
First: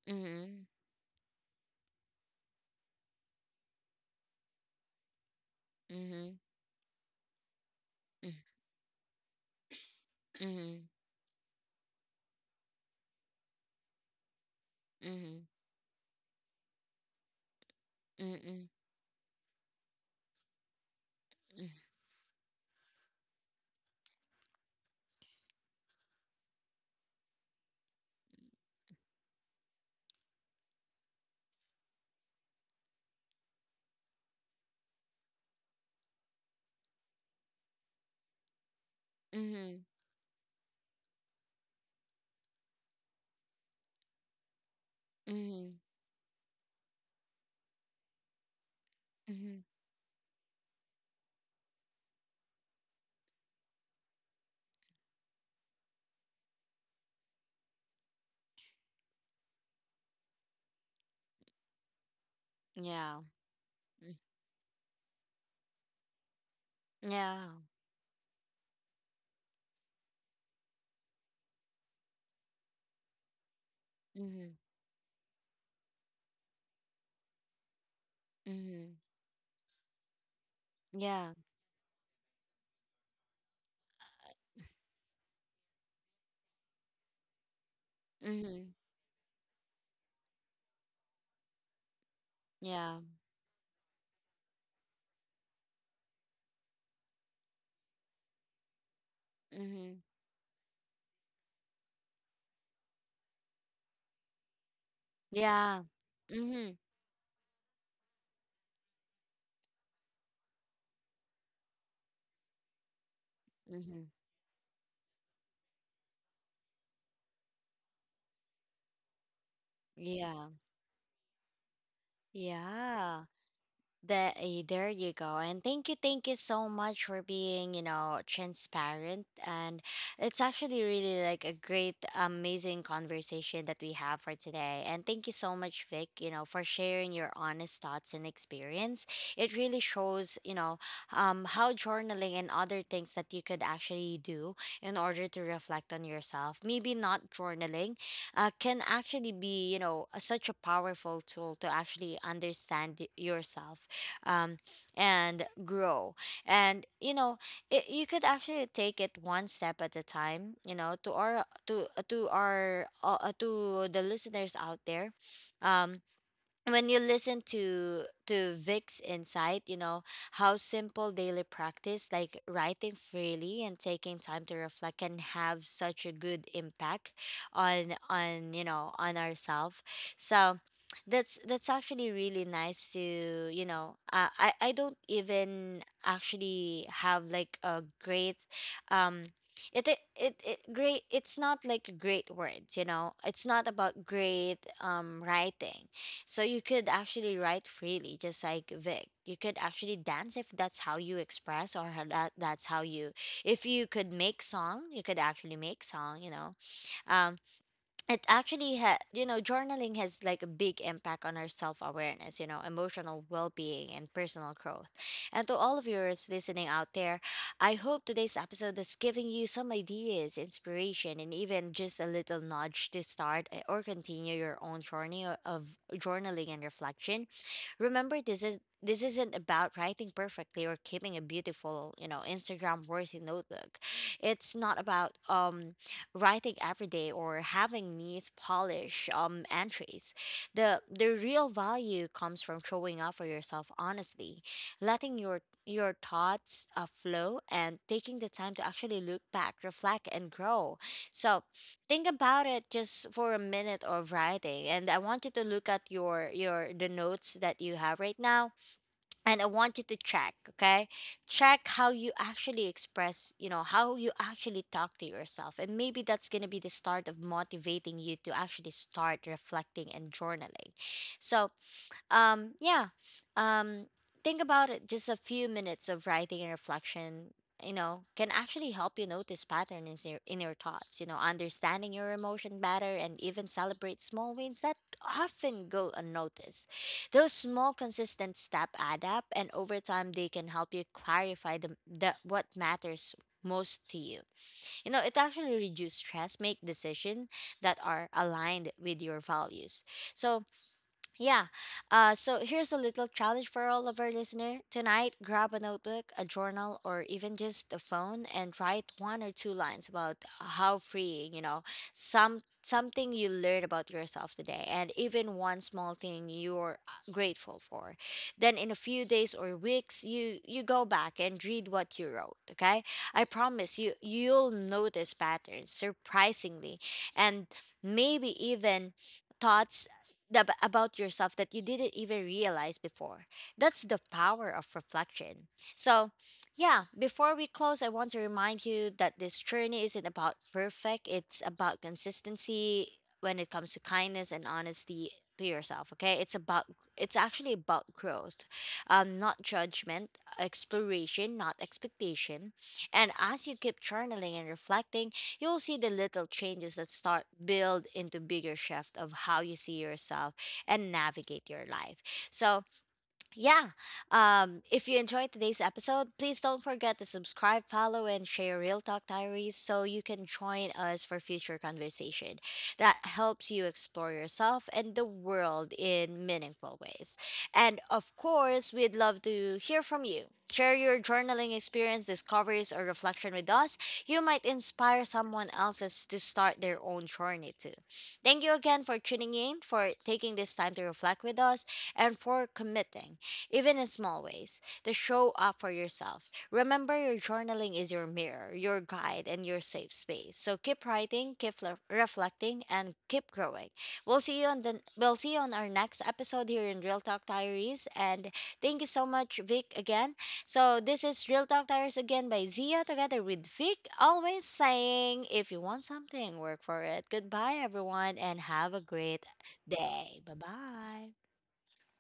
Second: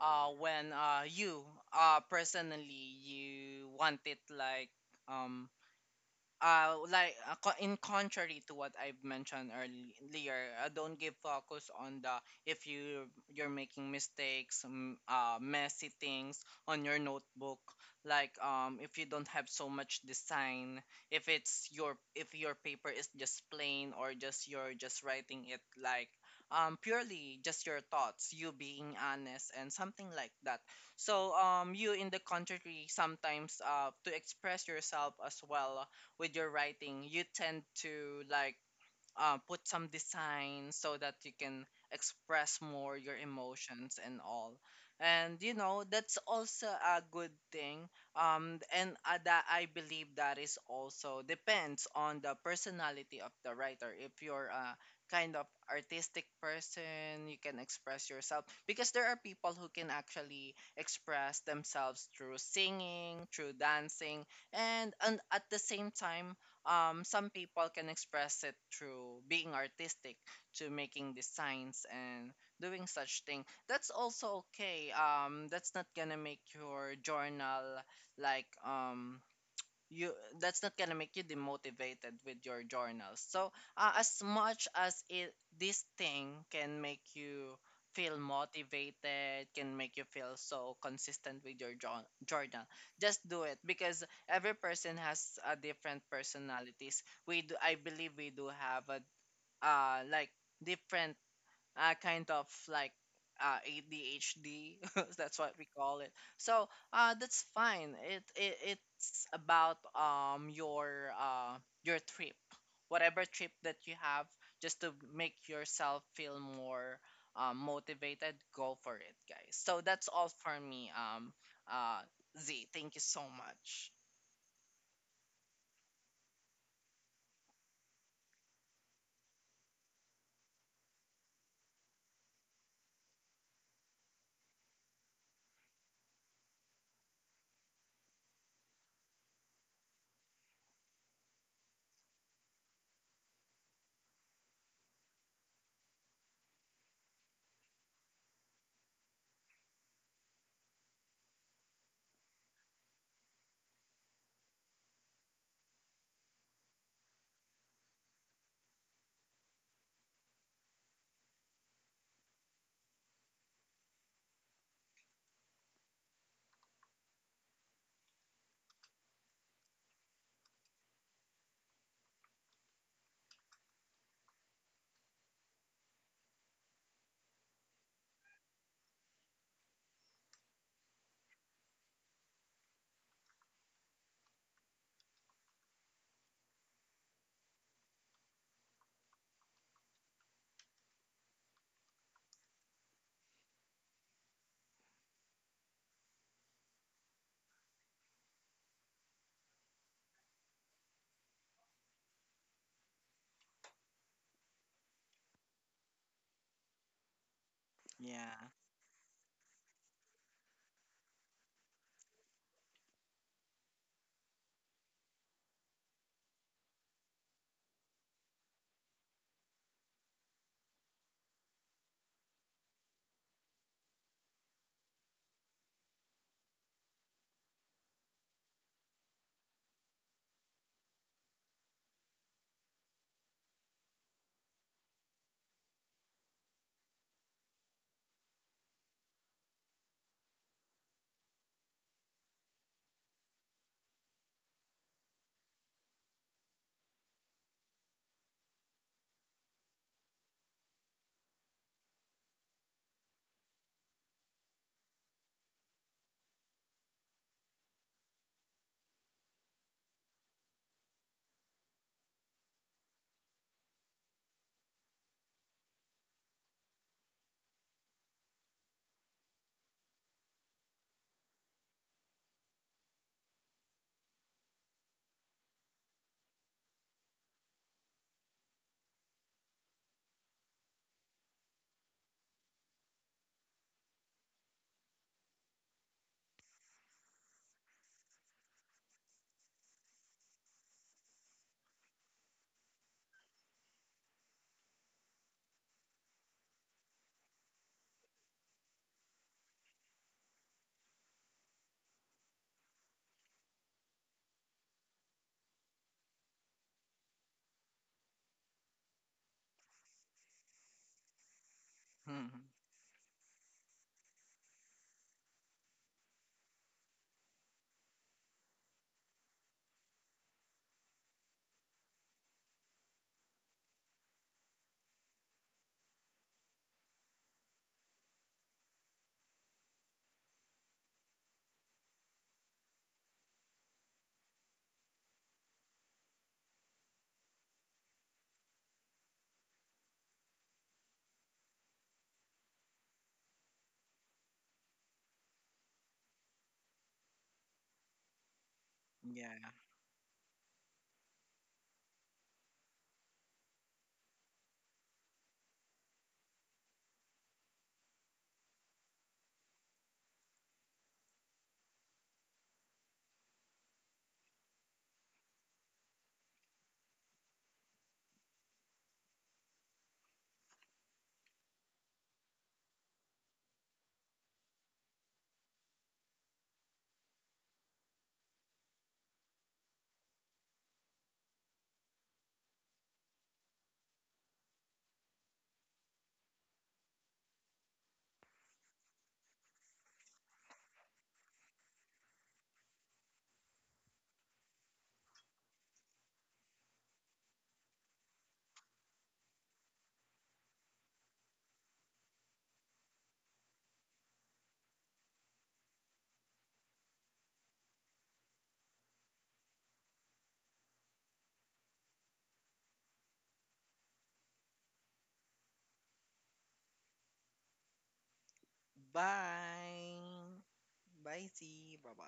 Mm-hmm.
When you personally you want it like, um
Mm-hmm.
in contrary to what I've mentioned earlier,
Mm-hmm. Mm-hmm.
don't give focus on the, if you you're making mistakes,
Mm-hmm.
messy things on your notebook. Like,
Mm-hmm,
if you don't have so much design, if it's
mm-hmm.
your, if your paper is just plain, or just you're just writing it like, purely just your thoughts, you being honest and something like that. So you in the contrary sometimes to express yourself as well with your writing, you tend to like, put
Mhm.
some design so that you can express more your emotions and all. And you
Mhm.
know that's also a good thing. And that,
Mhm.
I believe that is also depends on the personality of the writer. If you're a kind of artistic person, you can express yourself because there are people who can actually express themselves through
Yeah.
singing, through
Mm.
dancing, and at the same time, some
Yeah.
people can express it through being artistic, to making designs and doing such thing. That's also
Mhm.
okay. That's not gonna make your journal like,
Mhm.
you that's not gonna make you
Yeah.
demotivated with your journals. So as much as it, this thing can make you feel
Mhm.
motivated, can make you feel so consistent with your journal,
Yeah.
just do it because every person has a different personalities. We do, I believe we do have a
Mhm.
like different kind of like ADHD. That's what we
Yeah.
call it. So
Mhm.
that's fine. It it's about your trip, whatever trip that you
Mhm.
have, just to make yourself feel more motivated. Go for it, guys. So that's all
Yeah.
for me. Uh, Z, thank you so
Yeah.
much.
There you go. And thank you so much for being, you know, transparent. And it's actually really like a great, amazing conversation that we have for today. And thank you so much, Vic, you know, for sharing your honest thoughts and experience. It really shows, you know, how journaling and other things that you could actually do in order to reflect on yourself, maybe not journaling, can actually be, you know, such a powerful tool to actually understand yourself, um, and grow. And you know, it, you could actually take it one step at a time. You know, to our to the listeners out there. Um, when you listen to Vic's insight, you know, how simple daily practice like writing freely and taking time to reflect can have such a good impact on you know on ourselves. So that's actually really nice to, you know. I don't even actually have like a great um it's not like great words, you know. It's not about great writing. So you could actually write freely, just like Vic. You could actually dance if that's how you express or how that's how you. If you could make song, you could actually make song. You know, um, it
Yeah.
actually you know, journaling has like a big impact on our self-awareness, you know, emotional well-being and personal growth. And to all of yours listening out there, I hope today's episode is giving you some ideas, inspiration, and even just a little nudge to start, or continue your own journey of journaling and reflection. Remember, this isn't about writing perfectly or keeping a beautiful, you know, Instagram worthy notebook. It's not about writing every day or having neat polish entries. The real value comes from showing up for yourself honestly, letting your thoughts flow and taking the time to actually look back, reflect, and grow. So, think about it, just for a minute of writing, and I want you to look at your the notes that you have right now. And I want you to check, okay, check how you actually express, you know, how you actually talk to yourself. And maybe that's going to be the start of motivating you to actually start reflecting and journaling. So yeah. Um, think about it. Just a few minutes of writing and reflection, you know, can actually help you notice patterns in your, thoughts, you know, understanding your emotion better, and even celebrate small wins that often go unnoticed. Those small, consistent step add up, and over time, they can help you clarify the what matters most to you. You know, it actually reduces stress, make decisions that are aligned with your values. So, yeah. So here's a little challenge for all of our listener. Tonight, grab a notebook, a journal, or even just a phone, and write one or two lines about how free, you know, something you learned about yourself today, and even one small thing you're grateful for. Then in a few days or weeks, you go back and read what you wrote, okay? I promise you, you'll notice patterns surprisingly, and maybe even thoughts about yourself that you didn't even realize before. That's the power of reflection. So, yeah, before we close, I want to remind you that this journey isn't about perfect, it's about consistency when it comes to kindness and honesty to yourself, okay? It's about, it's actually about growth, not
Yeah.
judgment, exploration, not expectation. And as you keep journaling and reflecting, you'll see the little changes that start build into bigger shift of how you see yourself and navigate your life. So yeah, if you enjoyed today's episode, please don't forget to subscribe, follow, and share Real Talk Diaries, so you can join us for future conversation that helps you explore yourself and the world in meaningful ways. And of course, we'd love to hear from you. Share your journaling experience, discoveries, or reflection with us. You might inspire someone else's to start their own journey too. Thank you again for tuning in, for taking this time to reflect with us, and for committing, even in small ways, to show up for yourself. Remember, your journaling is your mirror, your guide, and your safe space. So keep writing, keep reflecting, and keep growing. We'll see you on our next episode here in Real Talk Diaries. And thank you so much, Vic, again. So this is Real Talk Diaries again by Zia together with Vic. Always saying, if you want something, work for it. Goodbye, everyone, and have a great day. Bye
Bye.
bye.
Bye, Z. Bye bye.